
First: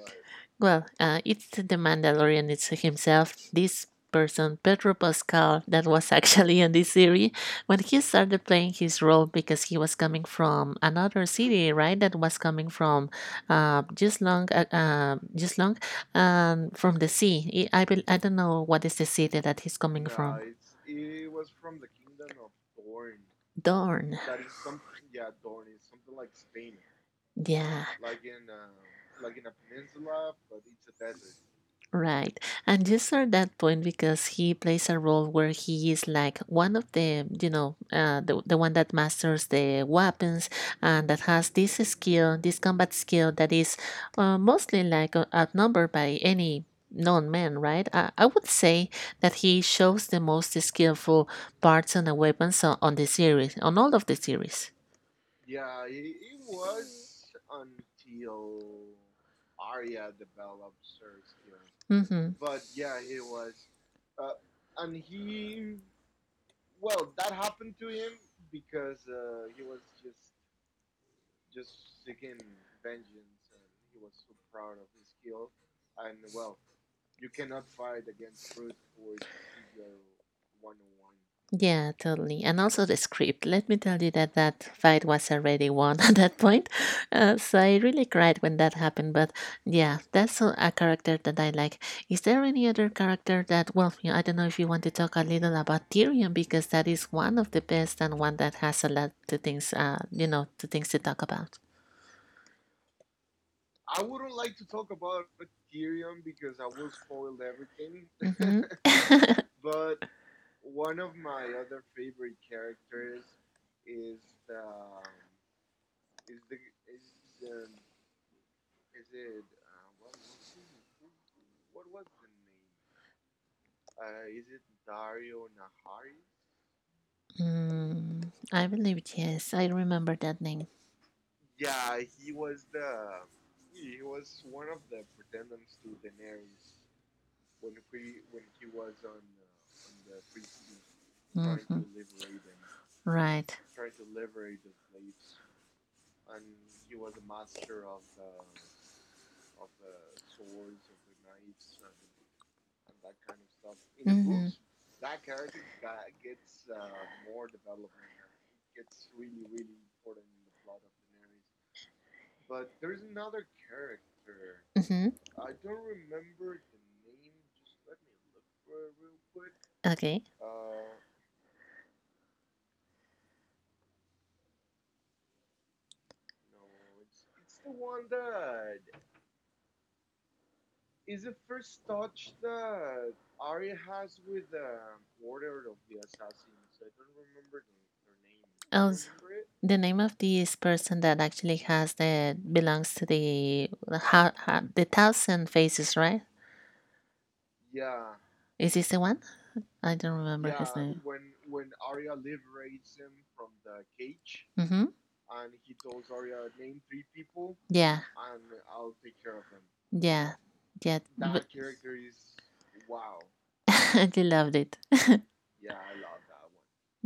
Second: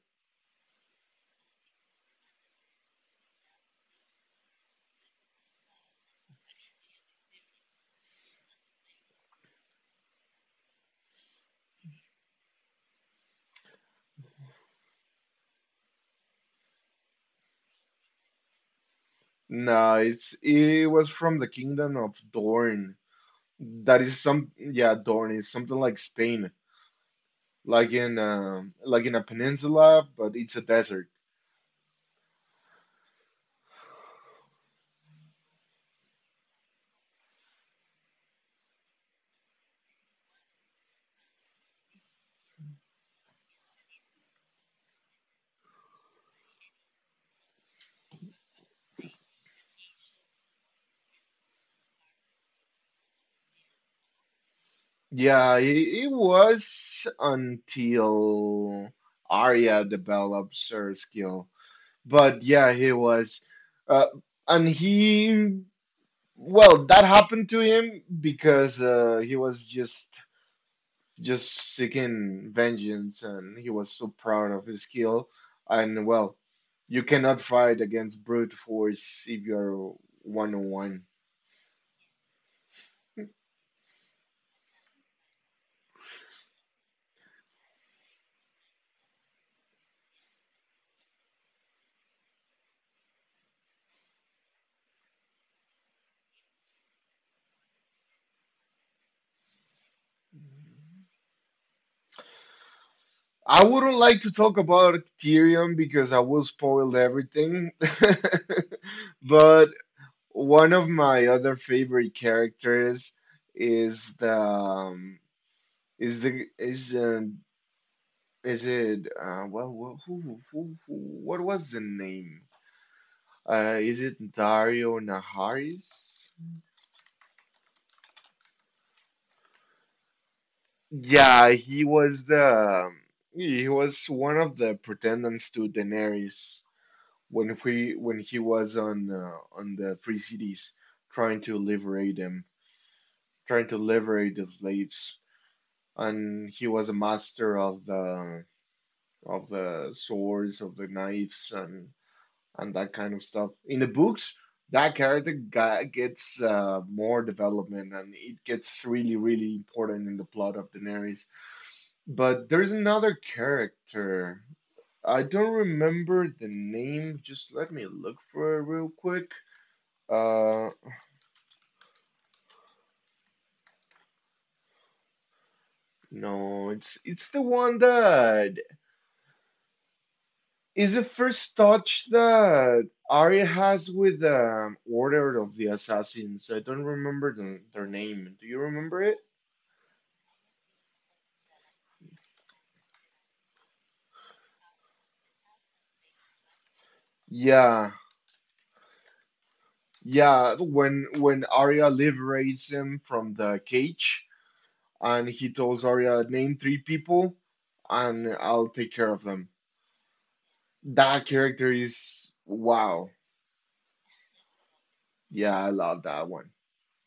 [SPEAKER 1] Well, it's the Mandalorian it's himself. This person, Pedro Pascal, that was actually on this series when he started playing his role because he was coming from another city, right? That was coming from just long, from the sea. I don't know what is the city that he's
[SPEAKER 2] No,
[SPEAKER 1] coming
[SPEAKER 2] it's
[SPEAKER 1] from.
[SPEAKER 2] it was from the Kingdom of Dorne. That is
[SPEAKER 1] Dorn.
[SPEAKER 2] some, yeah, Dorne is something like Spain,
[SPEAKER 1] Yeah.
[SPEAKER 2] like in a peninsula, but it's a desert.
[SPEAKER 1] Right. And you saw that point because he plays a role where he is like one of the, you know, the one that masters the weapons and that has this skill, this combat skill that is mostly like outnumbered by any known man, right? I would say that he shows the most skillful parts on the weapons on the series, on all of the series.
[SPEAKER 2] Yeah, it was until Arya develops her skill.
[SPEAKER 1] Mm-hmm.
[SPEAKER 2] But yeah, he was, uh, and he, well, that happened to him because he was just seeking vengeance, and he was so proud of his skill. And well, you cannot fight against brute force if you're one on one.
[SPEAKER 1] Yeah, totally. And also the script. Let me tell you that that fight was already won at that point. So I really cried when that happened. But yeah, that's a character that I like. Is there any other character that, well, you know, I don't know if you want to talk a little about Tyrion because that is one of the best and one that has a lot to things, to things to talk about.
[SPEAKER 2] I wouldn't like to talk about Tyrion because I will spoil everything.
[SPEAKER 1] Mm-hmm.
[SPEAKER 2] But one of my other favorite characters is the is the is it well who what was the name? Is it Dario Naharis?
[SPEAKER 1] I believe, yes, I remember that name.
[SPEAKER 2] Yeah, he was the he was one of the pretendants to Daenerys when he was on the Free Cities trying to
[SPEAKER 1] Hmm.
[SPEAKER 2] liberate them,
[SPEAKER 1] Right.
[SPEAKER 2] trying to liberate the slaves, and he was a master of the swords, of the knives, and that kind of stuff. In the books,
[SPEAKER 1] Mm-hmm.
[SPEAKER 2] that character gets more development and it gets really, really important in the plot of Daenerys. But there's another character.
[SPEAKER 1] Mm-hmm.
[SPEAKER 2] I don't remember the name. Just let me look for it real quick.
[SPEAKER 1] Okay.
[SPEAKER 2] Uh, no, it's the one that is the first touch that Arya has with Order of the Assassins. I don't remember the, their name. Do you remember
[SPEAKER 1] Else,
[SPEAKER 2] it?
[SPEAKER 1] the name of this person that actually has the belongs to the the thousand faces, right?
[SPEAKER 2] Yeah.
[SPEAKER 1] Is this the one? I don't remember
[SPEAKER 2] Yeah,
[SPEAKER 1] his name.
[SPEAKER 2] when Arya liberates him from the cage
[SPEAKER 1] Mm-hmm.
[SPEAKER 2] and he tells Arya, name three people
[SPEAKER 1] Yeah,
[SPEAKER 2] and I'll take care of them.
[SPEAKER 1] yeah, yeah.
[SPEAKER 2] That character is wow.
[SPEAKER 1] But you loved it.
[SPEAKER 2] Yeah, I love that one.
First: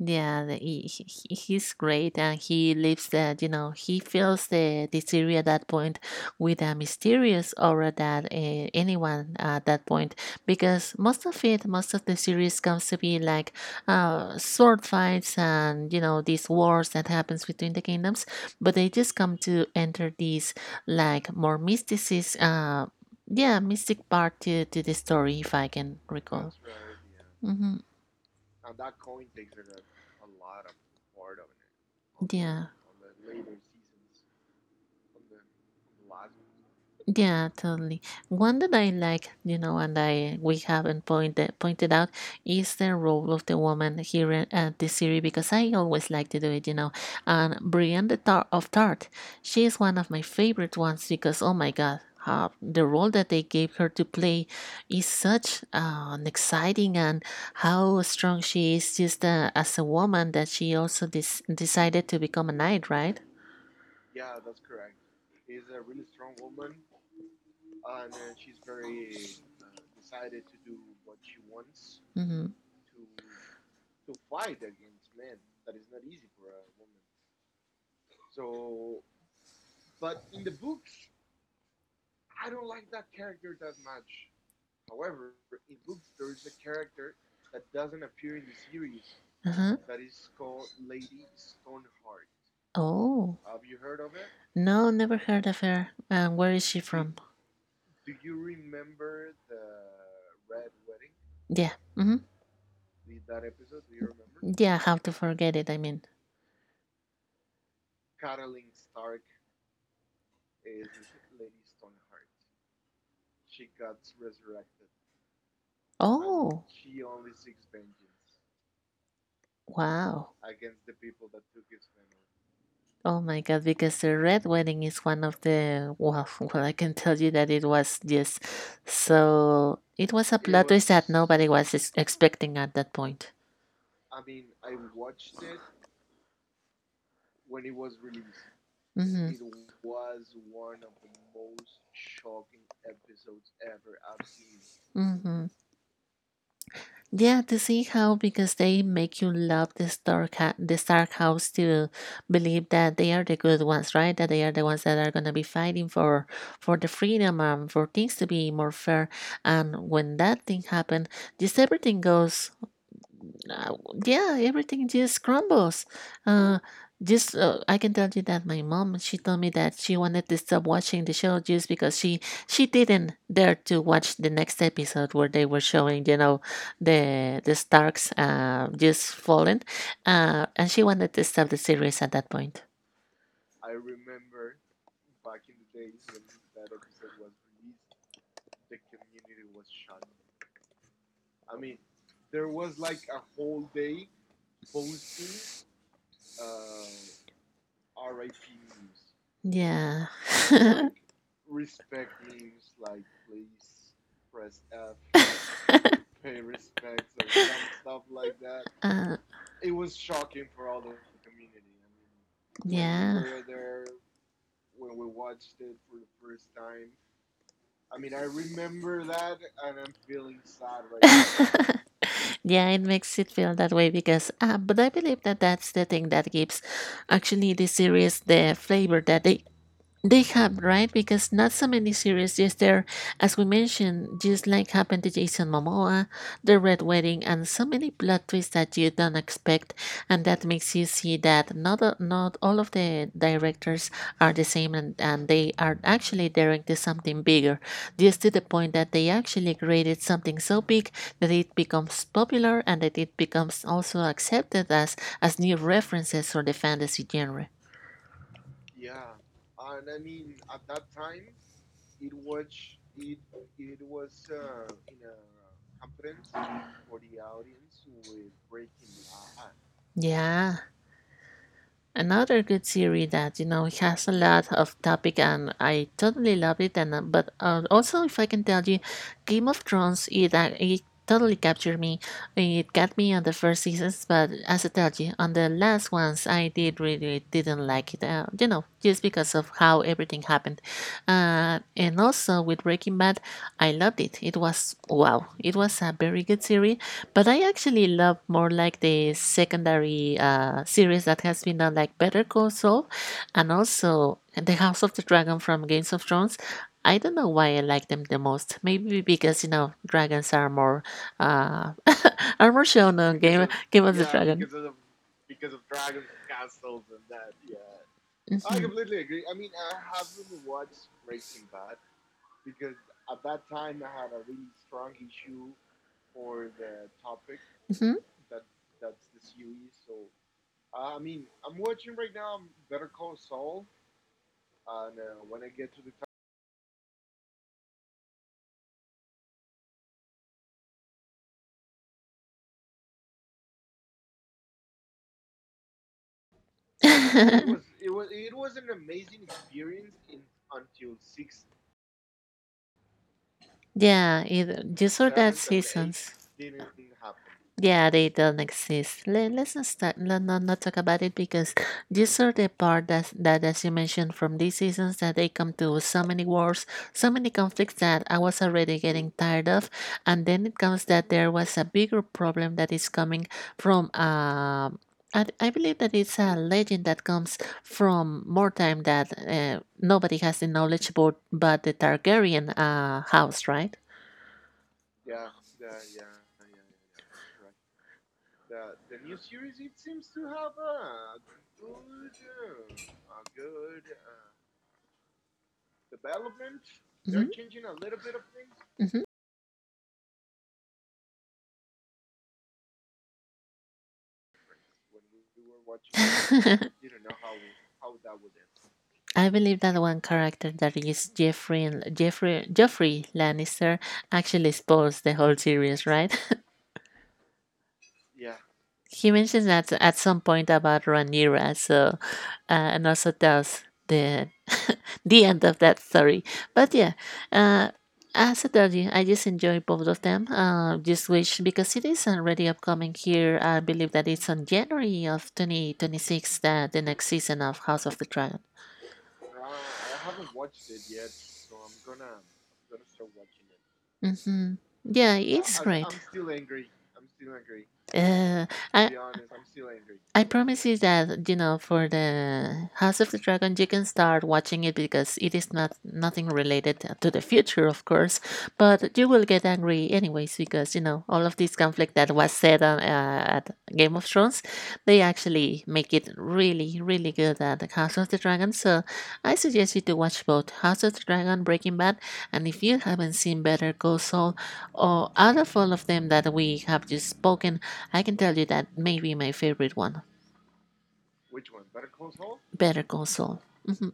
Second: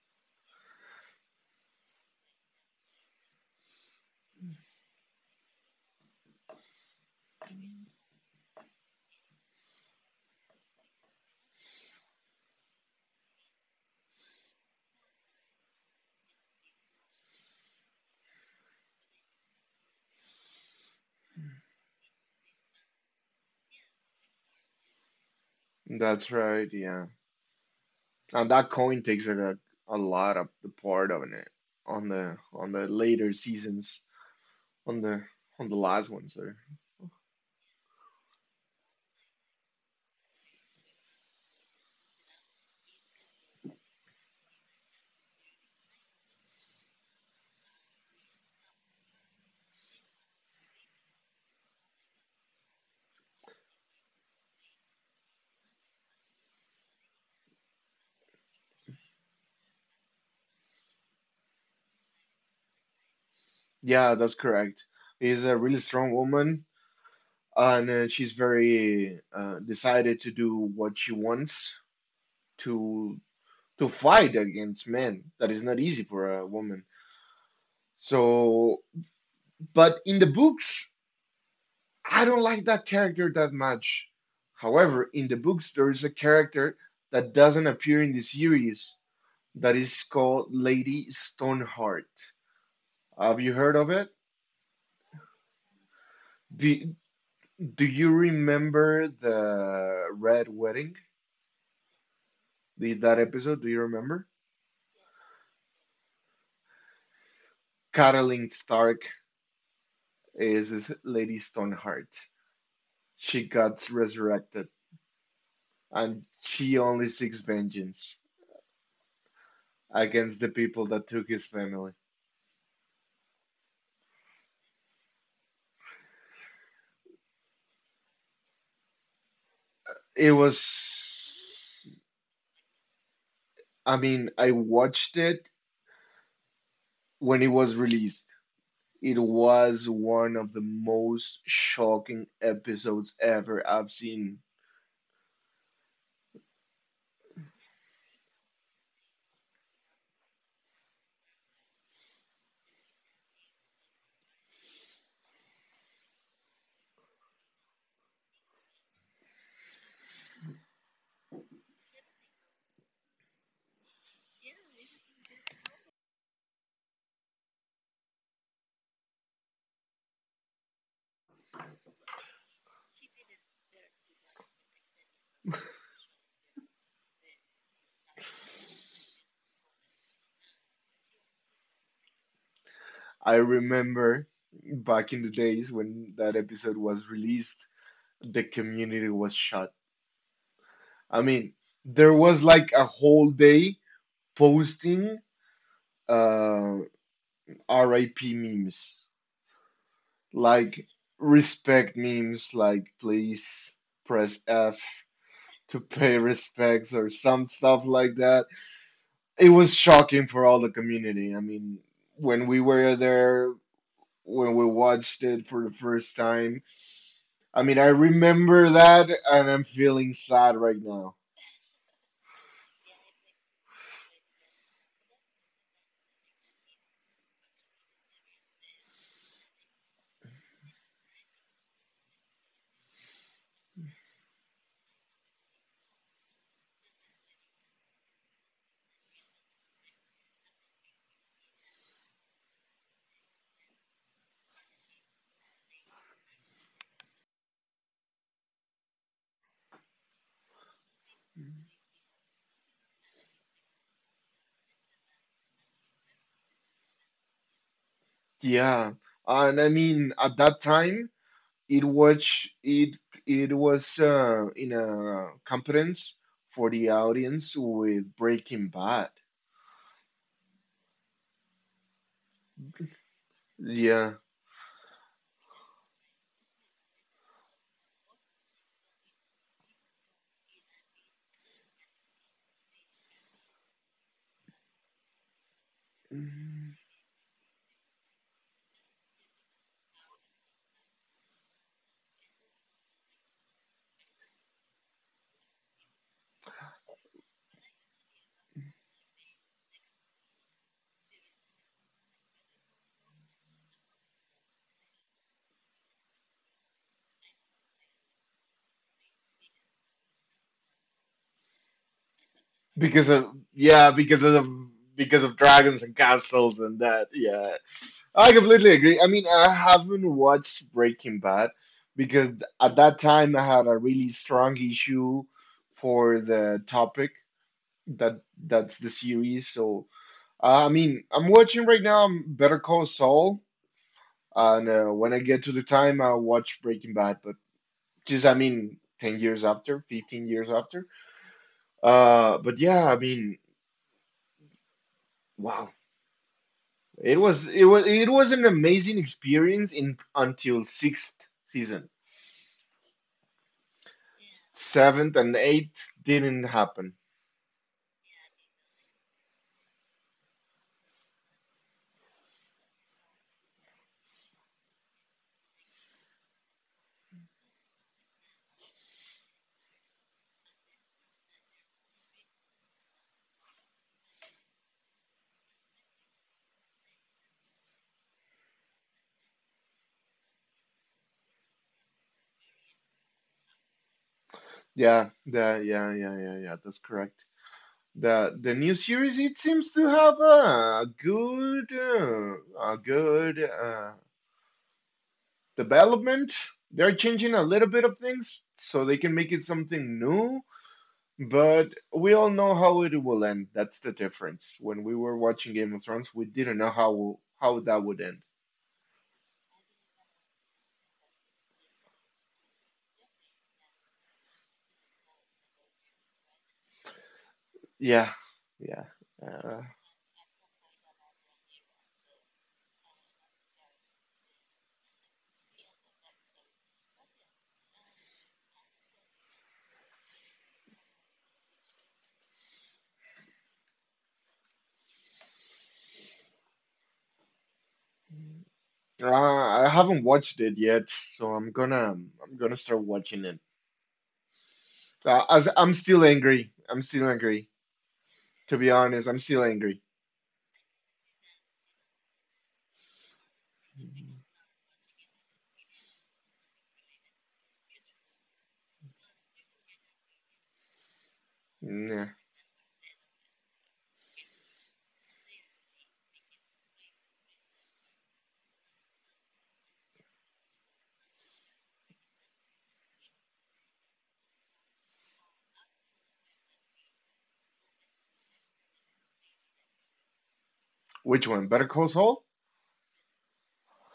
[SPEAKER 1] Yeah, he's great, and he lives that you know he feels the at that point with a mysterious aura that anyone at that point because most of it, most of the series comes to be like sword fights and you know these wars that happens between the kingdoms, but they just come to enter these like more mysticis yeah mystic part to the story if I can
[SPEAKER 2] That's
[SPEAKER 1] recall.
[SPEAKER 2] right, yeah.
[SPEAKER 1] Yeah. Hmm.
[SPEAKER 2] And that coin takes like, a lot of the part of it on the
[SPEAKER 1] Yeah.
[SPEAKER 2] later seasons, on the on the last ones there.
[SPEAKER 1] Yeah, totally. One that I like, you know, and I we haven't pointed out is the role of the woman here in- at the series because I always like to do it, you know. And Brienne the Tar of Tart, she is one of my favorite ones because oh my god, how the role that they gave her to play is such an exciting and how strong she is just as a woman that she also des- decided to become a knight, right?
[SPEAKER 2] Yeah, that's correct. Is a really strong woman and she's very decided to do what she wants
[SPEAKER 1] Mm-hmm.
[SPEAKER 2] to to fight against men. That is not easy for a woman. So, but in the books, I don't like that character that much. However, in the books, there is a character that doesn't appear in the series that
[SPEAKER 1] Uh-huh.
[SPEAKER 2] is called Lady Stoneheart. Have
[SPEAKER 1] Oh,
[SPEAKER 2] you heard of it?
[SPEAKER 1] no, never heard of her. Where is she
[SPEAKER 2] Do,
[SPEAKER 1] from?
[SPEAKER 2] do you remember the Red Wedding?
[SPEAKER 1] Yeah. Mm-hmm. Do
[SPEAKER 2] That episode, do you
[SPEAKER 1] remember?
[SPEAKER 2] remember?
[SPEAKER 1] Yeah, how to forget it, I mean.
[SPEAKER 2] Catelyn Stark is Lady Stoneheart. She got resurrected, and
[SPEAKER 1] Oh,
[SPEAKER 2] she only seeks vengeance
[SPEAKER 1] wow.
[SPEAKER 2] against the people that took his family.
[SPEAKER 1] Oh my God, because the Red Wedding is one of the, well, well, I can tell you that it was just so, it
[SPEAKER 2] It
[SPEAKER 1] was a plot twist that nobody
[SPEAKER 2] was,
[SPEAKER 1] was ex- expecting at that point.
[SPEAKER 2] I mean, I watched it when it was released. It
[SPEAKER 1] Mm-hmm.
[SPEAKER 2] was one of the most shocking episodes ever I've seen.
[SPEAKER 1] Mm-hmm. Yeah, to see how because they make you love the Stark ha- the Stark House to believe that they are the good ones, right? That they are the ones that are gonna be fighting for the freedom and for things to be more fair. And when that thing happened, just everything goes uh, yeah, everything just crumbles. Uh, just I can tell you that my mom she told me that she wanted to stop watching the show just because she didn't dare to watch the next episode where they were showing you know the Starks just fallen, and she wanted to stop the series at that point.
[SPEAKER 2] I remember back in the days when that episode was released, the community was shut. I mean, there was like a whole day posting uh, RIP memes,
[SPEAKER 1] Yeah.
[SPEAKER 2] like respect memes, like please press F to pay respects or some stuff like that.
[SPEAKER 1] uh,
[SPEAKER 2] It was shocking for all the community. I mean, when we were
[SPEAKER 1] yeah.
[SPEAKER 2] there, when we watched it for the first time, I mean, I remember that and I'm feeling sad right now.
[SPEAKER 1] Now. yeah, it makes it feel that way because, but I believe that that's the thing that gives actually the series the flavor that they have, right? Because not so many series just there, as we mentioned, just like happened to Jason Momoa, The Red Wedding, and so many plot twists that you don't expect, and that makes you see that not a- not all of the directors are the same, and they are actually directing something bigger, just to the point that they actually created something so big that it becomes popular and that it becomes also accepted as new references for the fantasy genre.
[SPEAKER 2] Yeah. And I mean, at that time, it was it it was in a conference for the audience with Breaking Bad.
[SPEAKER 1] Yeah. Another good series that you know has a
[SPEAKER 2] Yeah,
[SPEAKER 1] lot of topic and I totally loved it and but also if I can tell you, Game of Thrones it totally captured me. It got me on the first seasons, but as I told you, on the last ones I
[SPEAKER 2] mm.
[SPEAKER 1] did really didn't like it. You know just because of how everything happened, and also with Breaking Bad, I loved it. It was wow! It was a very good series but I actually love more like the secondary series that has been done, like Better Call Saul, and also The House of the Dragon from Games of Thrones. I don't know why I like them the most. Maybe because you know dragons are more uh, are more shown
[SPEAKER 2] Because
[SPEAKER 1] on
[SPEAKER 2] of
[SPEAKER 1] Game
[SPEAKER 2] yeah
[SPEAKER 1] of the Dragon.
[SPEAKER 2] because of dragons and castles and that. Yeah, I completely agree. I mean,
[SPEAKER 1] Hmm.
[SPEAKER 2] I haven't watched Breaking Bad because at that time I had a really strong issue for the topic
[SPEAKER 1] Mhm. It
[SPEAKER 2] that that's the series. So I mean, I'm watching right now Better Call Saul. And when I get to the time, I'll watch Breaking Bad. But just, I mean, 10 years after, 15 years after. But yeah, I mean, wow. It was it was it was an amazing experience in until sixth season.
[SPEAKER 1] Yeah, these
[SPEAKER 2] Seventh
[SPEAKER 1] are
[SPEAKER 2] and
[SPEAKER 1] that
[SPEAKER 2] eighth
[SPEAKER 1] seasons.
[SPEAKER 2] didn't
[SPEAKER 1] Dates they.
[SPEAKER 2] happen.
[SPEAKER 1] Yeah, they don't exist. Let's not start, let, not, not talk about it because these are the part that, as you mentioned, from these seasons that they come to so many wars, so many conflicts that I was already getting tired of. And then it comes that there was a bigger problem that is coming from, I believe that it's a legend that comes from more time that nobody has the knowledge about but the Targaryen house, right?
[SPEAKER 2] Yeah, yeah. That's correct. The new series it seems to have a good development. They're changing a little bit of
[SPEAKER 1] Mhm,
[SPEAKER 2] things so they
[SPEAKER 1] mhm.
[SPEAKER 2] can make it something new, but we all know how it will end. That's the difference. When we were watching Game of Thrones, we didn't
[SPEAKER 1] not
[SPEAKER 2] know how that would end.
[SPEAKER 1] I believe that one character that is Jeffrey Jeffrey Joffrey Lannister actually spoils the whole series, right?
[SPEAKER 2] Yeah, yeah.
[SPEAKER 1] He mentioned
[SPEAKER 2] Uh,
[SPEAKER 1] that at some point about Rhaenyra, so and also tells the the end of that story. But yeah, uh, as I told you, I just enjoy both of them. Just wish because it is already upcoming here. I believe that it's on January of 2026 that the next season of House of the Dragon.
[SPEAKER 2] I haven't watched it yet, so I'm gonna start watching it.
[SPEAKER 1] Mm-hmm. Yeah,
[SPEAKER 2] As
[SPEAKER 1] it's
[SPEAKER 2] I'm
[SPEAKER 1] great.
[SPEAKER 2] still angry. I'm still angry.
[SPEAKER 1] Uh,
[SPEAKER 2] To be
[SPEAKER 1] I
[SPEAKER 2] honest, I'm still angry.
[SPEAKER 1] I promise you that you know for the House of the Dragon you can start watching it because it is not nothing related to the future of course but you will get angry anyways because you know all of this conflict
[SPEAKER 2] Yeah.
[SPEAKER 1] that was said on, at Game of Thrones they actually make it really really good at the House of the Dragon so I suggest you to watch both House of the Dragon Breaking Bad and if you haven't seen Better Call Saul or out of all of them that we have just spoken I can tell you that may be my favorite one,
[SPEAKER 2] Which one? Better Call Saul?
[SPEAKER 1] Better Call Saul. Mhm.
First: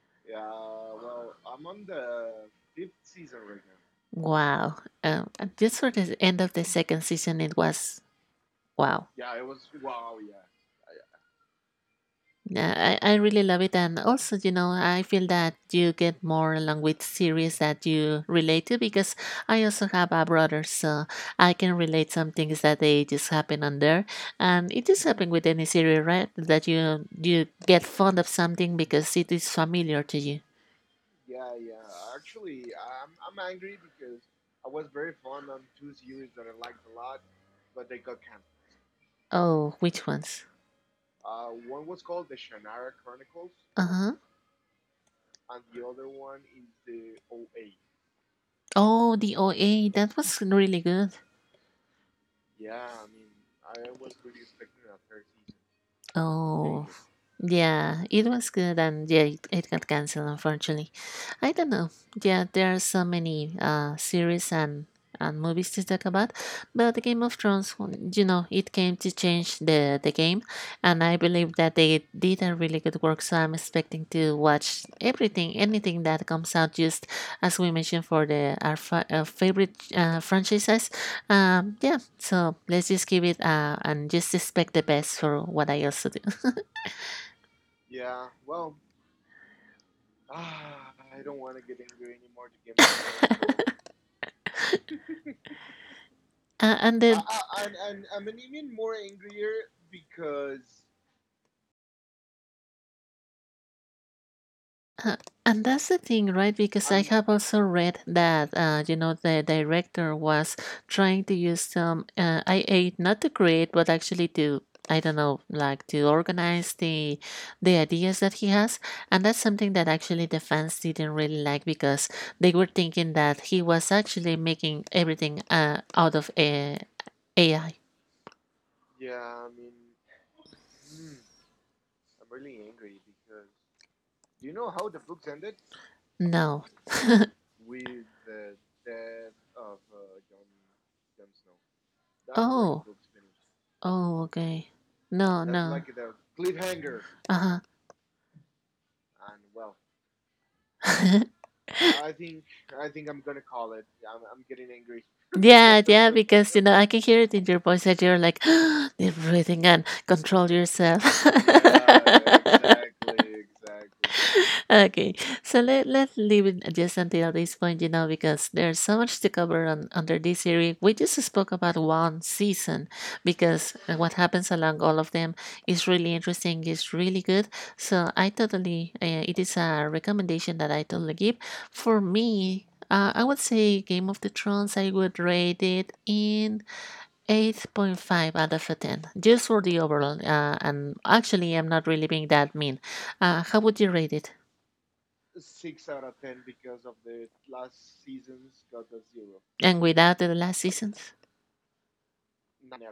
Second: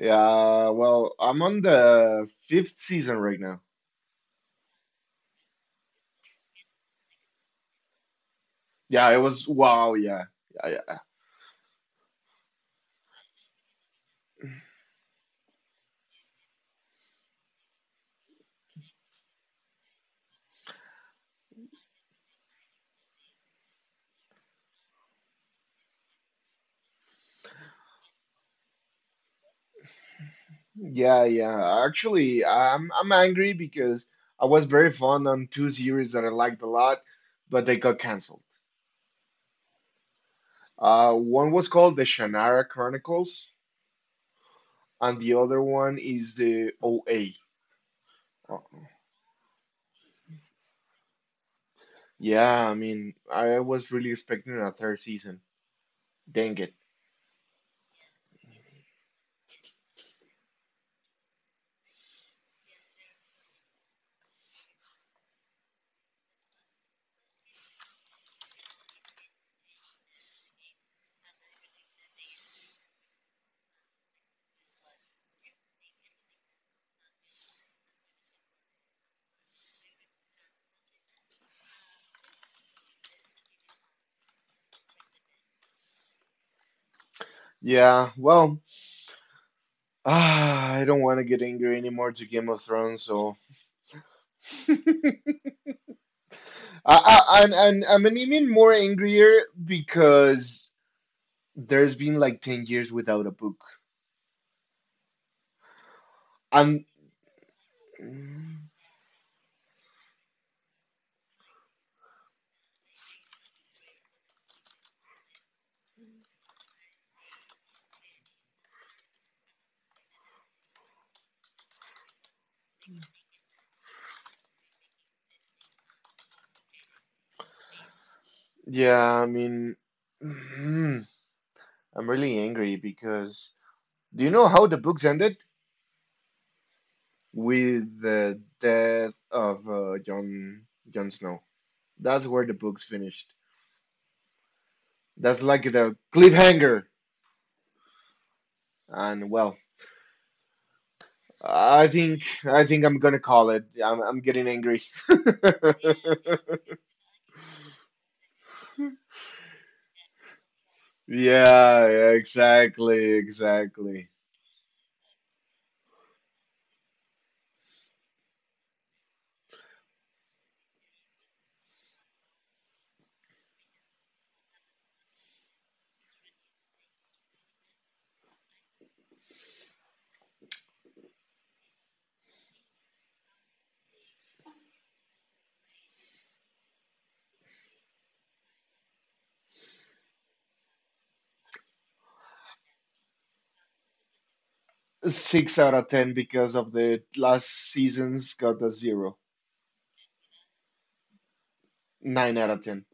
[SPEAKER 2] Yeah, well, I'm on the fifth season right now.
[SPEAKER 1] Wow. Um, just for the end of the second season, it was wow.
[SPEAKER 2] Yeah, it was wow, yeah. Yeah, yeah.
[SPEAKER 1] Yeah, I really love it. And also, you know, I feel that you get more along with series that you relate to because I also have a brother, so I can relate some things that they just happen on there. And it just happened with any series, right? That you get fond of something because it is familiar to you.
[SPEAKER 2] Yeah, yeah. Actually, I'm angry because I was very fond on two series that I liked a lot, but they got canceled.
[SPEAKER 1] Oh, which ones?
[SPEAKER 2] One was called the Shannara Chronicles,
[SPEAKER 1] Uh huh.
[SPEAKER 2] and the other one is the OA. Uh,
[SPEAKER 1] Oh, the OA, that was really good.
[SPEAKER 2] yeah, I mean, I was really expecting a third season.
[SPEAKER 1] Mm.
[SPEAKER 2] Dang it.
[SPEAKER 1] Oh, yeah, it was good, and yeah, it got canceled, unfortunately. I don't know. Yeah, there are so many series and movies to talk about, but the Game of Thrones, w- you know, it came to change the game, and I believe that they did a really good work. So I'm expecting to watch everything, anything that comes out, just as we mentioned for the our fa- favorite franchises. Yeah, so let's just give it and just expect the best for what I also do.
[SPEAKER 2] Yeah, well, ah, I don't want to get angry anymore to Game of Thrones, so
[SPEAKER 1] me
[SPEAKER 2] I,
[SPEAKER 1] and then
[SPEAKER 2] I, and, and I'm an even more angrier because there's been like 10 years without a book.
[SPEAKER 1] Uh, and that's the thing, right?
[SPEAKER 2] And
[SPEAKER 1] Because I have also read that,
[SPEAKER 2] mm,
[SPEAKER 1] you know, the director was trying to use some IA not to create, but actually to, I don't know, like to organize the ideas that he has. And that's something that actually the fans didn't really like because they were thinking that he was actually making everything out of a AI.
[SPEAKER 2] yeah, I mean, mm, I'm really angry because do you know how the books ended?
[SPEAKER 1] No.
[SPEAKER 2] With the death of Jon Snow. That's where the books
[SPEAKER 1] Oh.
[SPEAKER 2] finished.
[SPEAKER 1] Oh. Okay.
[SPEAKER 2] That's
[SPEAKER 1] No.
[SPEAKER 2] like
[SPEAKER 1] No.
[SPEAKER 2] the cliffhanger.
[SPEAKER 1] Uh
[SPEAKER 2] And well,
[SPEAKER 1] huh.
[SPEAKER 2] I think I'm gonna call it. I'm getting angry.
[SPEAKER 1] Yeah, yeah, because you know I can hear it in your voice that you're like deep breathing and control yourself.
[SPEAKER 2] Yeah, exactly, exactly.
[SPEAKER 1] Okay, so let's leave it just until this point, you know, because there's so much to cover on under this series. We just spoke about one season because what happens along all of them is really interesting, is really good. So I totally, it is a recommendation that I totally give. For me, I would say Game of the Thrones. I would rate it in 8.5 out of a 10, just for the overall. And actually, I'm not really being that mean. How would you rate it?
[SPEAKER 2] Six out of ten because of the last season's got a zero.
[SPEAKER 1] And without the last seasons,
[SPEAKER 2] Nine out of ten.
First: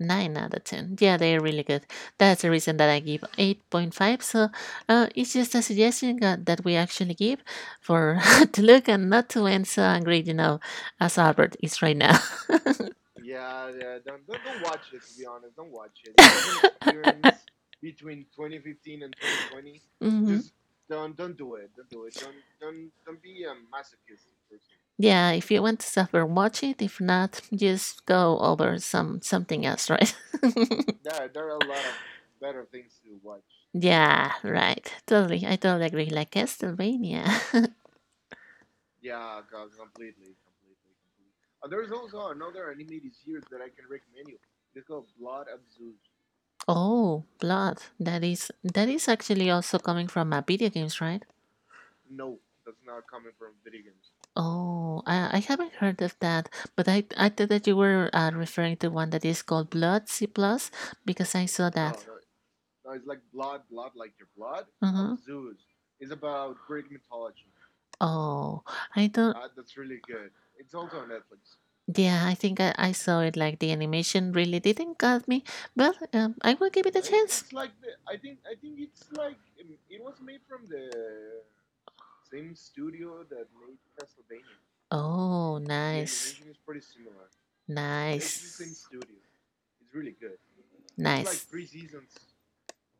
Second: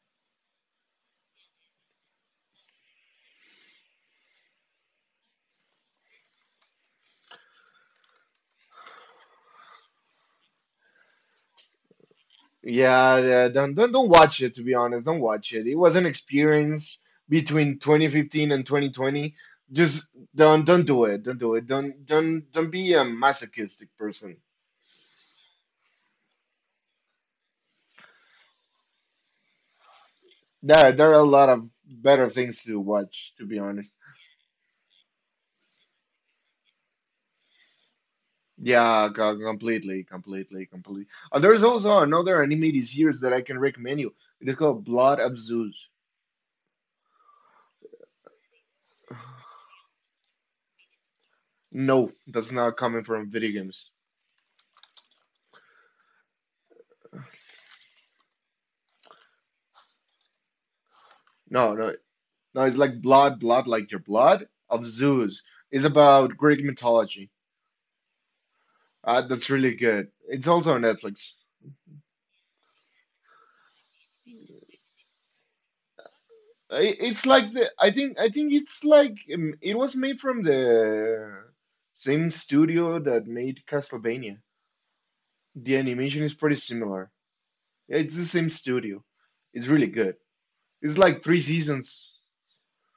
[SPEAKER 1] 9 out of 10. Yeah, they're really good. That's the reason that I give 8.5. So it's just a suggestion that we actually give for to look and not to end so angry, you know, as Albert is right now.
[SPEAKER 2] Yeah, yeah, don't don't watch it to be honest. Don't watch it. It was an experience between 2015 and 2020. Just
[SPEAKER 1] hmm.
[SPEAKER 2] don't do it. Don't do it. Don't don't be a masochistic person.
[SPEAKER 1] Yeah, if you want to suffer, watch it. If not, just go over something else, right?
[SPEAKER 2] There are a lot of better things to watch, to be honest.
[SPEAKER 1] Yeah, right. Totally. I totally agree. Like Castlevania.
[SPEAKER 2] Yeah, completely. There's also another anime this year that I can recommend you. It is called Blood of Zeus.
[SPEAKER 1] Oh, blood. That is actually also coming from a video games, right?
[SPEAKER 2] No, that's not coming from video games.
[SPEAKER 1] Oh, I haven't heard of that, but I thought that you were referring to one that is called Blood C plus because I saw
[SPEAKER 2] No,
[SPEAKER 1] that.
[SPEAKER 2] No. It's like blood, like your blood of
[SPEAKER 1] Mm-hmm.
[SPEAKER 2] Zeus. It's about Greek mythology.
[SPEAKER 1] Oh, I don't.
[SPEAKER 2] That's really good. It's also on Netflix.
[SPEAKER 1] Yeah, I think I saw it. Like the animation really didn't cut me, but I will give it
[SPEAKER 2] I-
[SPEAKER 1] a
[SPEAKER 2] It's
[SPEAKER 1] chance.
[SPEAKER 2] like the I think it's like it was made from the same studio that made Castlevania.
[SPEAKER 1] Oh,
[SPEAKER 2] The animation is
[SPEAKER 1] nice,
[SPEAKER 2] pretty similar. Yeah, it's the same
[SPEAKER 1] nice,
[SPEAKER 2] studio. It's really good. It's like three
[SPEAKER 1] nice.
[SPEAKER 2] seasons,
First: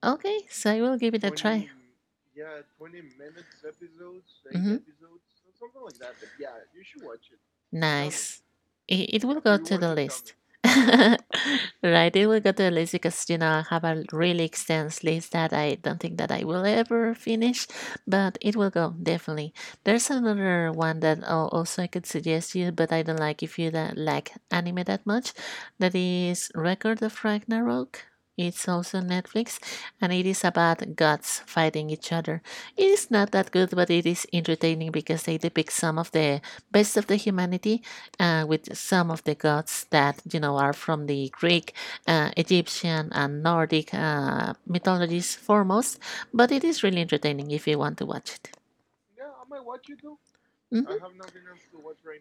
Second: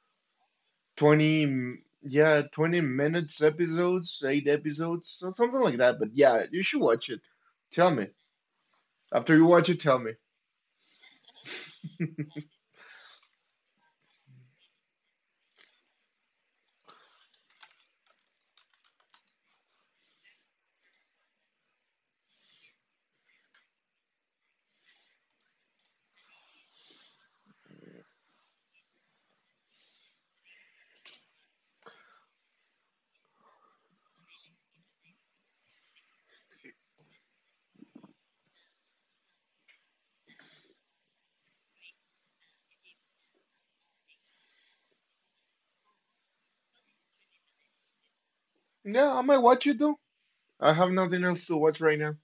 [SPEAKER 1] Okay, so I will give it a try.
[SPEAKER 2] 20, yeah, 20 minutes episodes, eight
[SPEAKER 1] Mm-hmm.
[SPEAKER 2] episodes, so something like that. But yeah, you should watch it. Tell me.
[SPEAKER 1] Nice. It
[SPEAKER 2] After
[SPEAKER 1] will
[SPEAKER 2] you
[SPEAKER 1] go
[SPEAKER 2] watch
[SPEAKER 1] to
[SPEAKER 2] it,
[SPEAKER 1] the
[SPEAKER 2] tell me.
[SPEAKER 1] list. Right, it will go to the list because you know I have a really extensive list that I don't think that I will ever finish, but it will go definitely. There's another one that also I could suggest you, but I don't like if you don't like anime that much. That is Record of Ragnarok. It's also Netflix, and it is about gods fighting each other. It is not that good, but it is entertaining because they depict some of the best of the humanity with some of the gods that you know are from the Greek, Egyptian, and Nordic mythologies foremost. But it is really entertaining if you want to watch it.
[SPEAKER 2] Yeah, I might watch it though. I
[SPEAKER 1] Mhm.
[SPEAKER 2] have nothing else to watch right now.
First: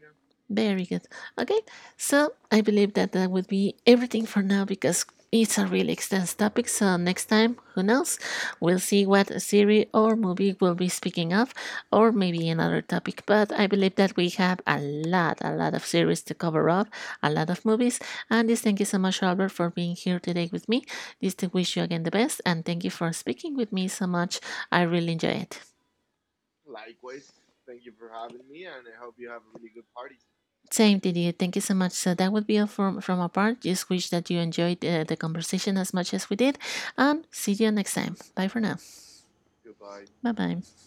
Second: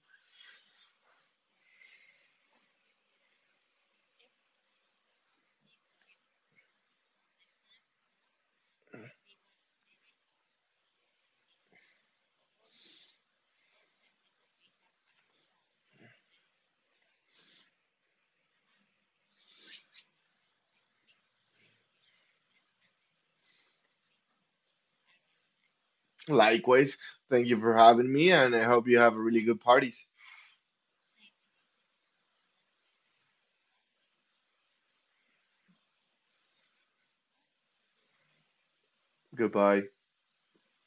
[SPEAKER 1] Very good. Okay, so I believe that that would be everything for now because it's a really extensive topic. So next time, who knows? We'll see what series or movie we'll be speaking of, or maybe another topic. But I believe that we have a lot of series to cover up, a lot of movies. And this thank you so much, Albert, for being here today with me. This to wish you again the best, and thank you for speaking with me so much. I really enjoy it.
[SPEAKER 2] Likewise, thank you for having me, and I hope you have really good parties.
[SPEAKER 1] Same to you. Thank you so much. So that would be all from our part. Just wish that you enjoyed the conversation as much as we did, and see you next time. Bye for now.
[SPEAKER 2] Goodbye.
[SPEAKER 1] Bye bye.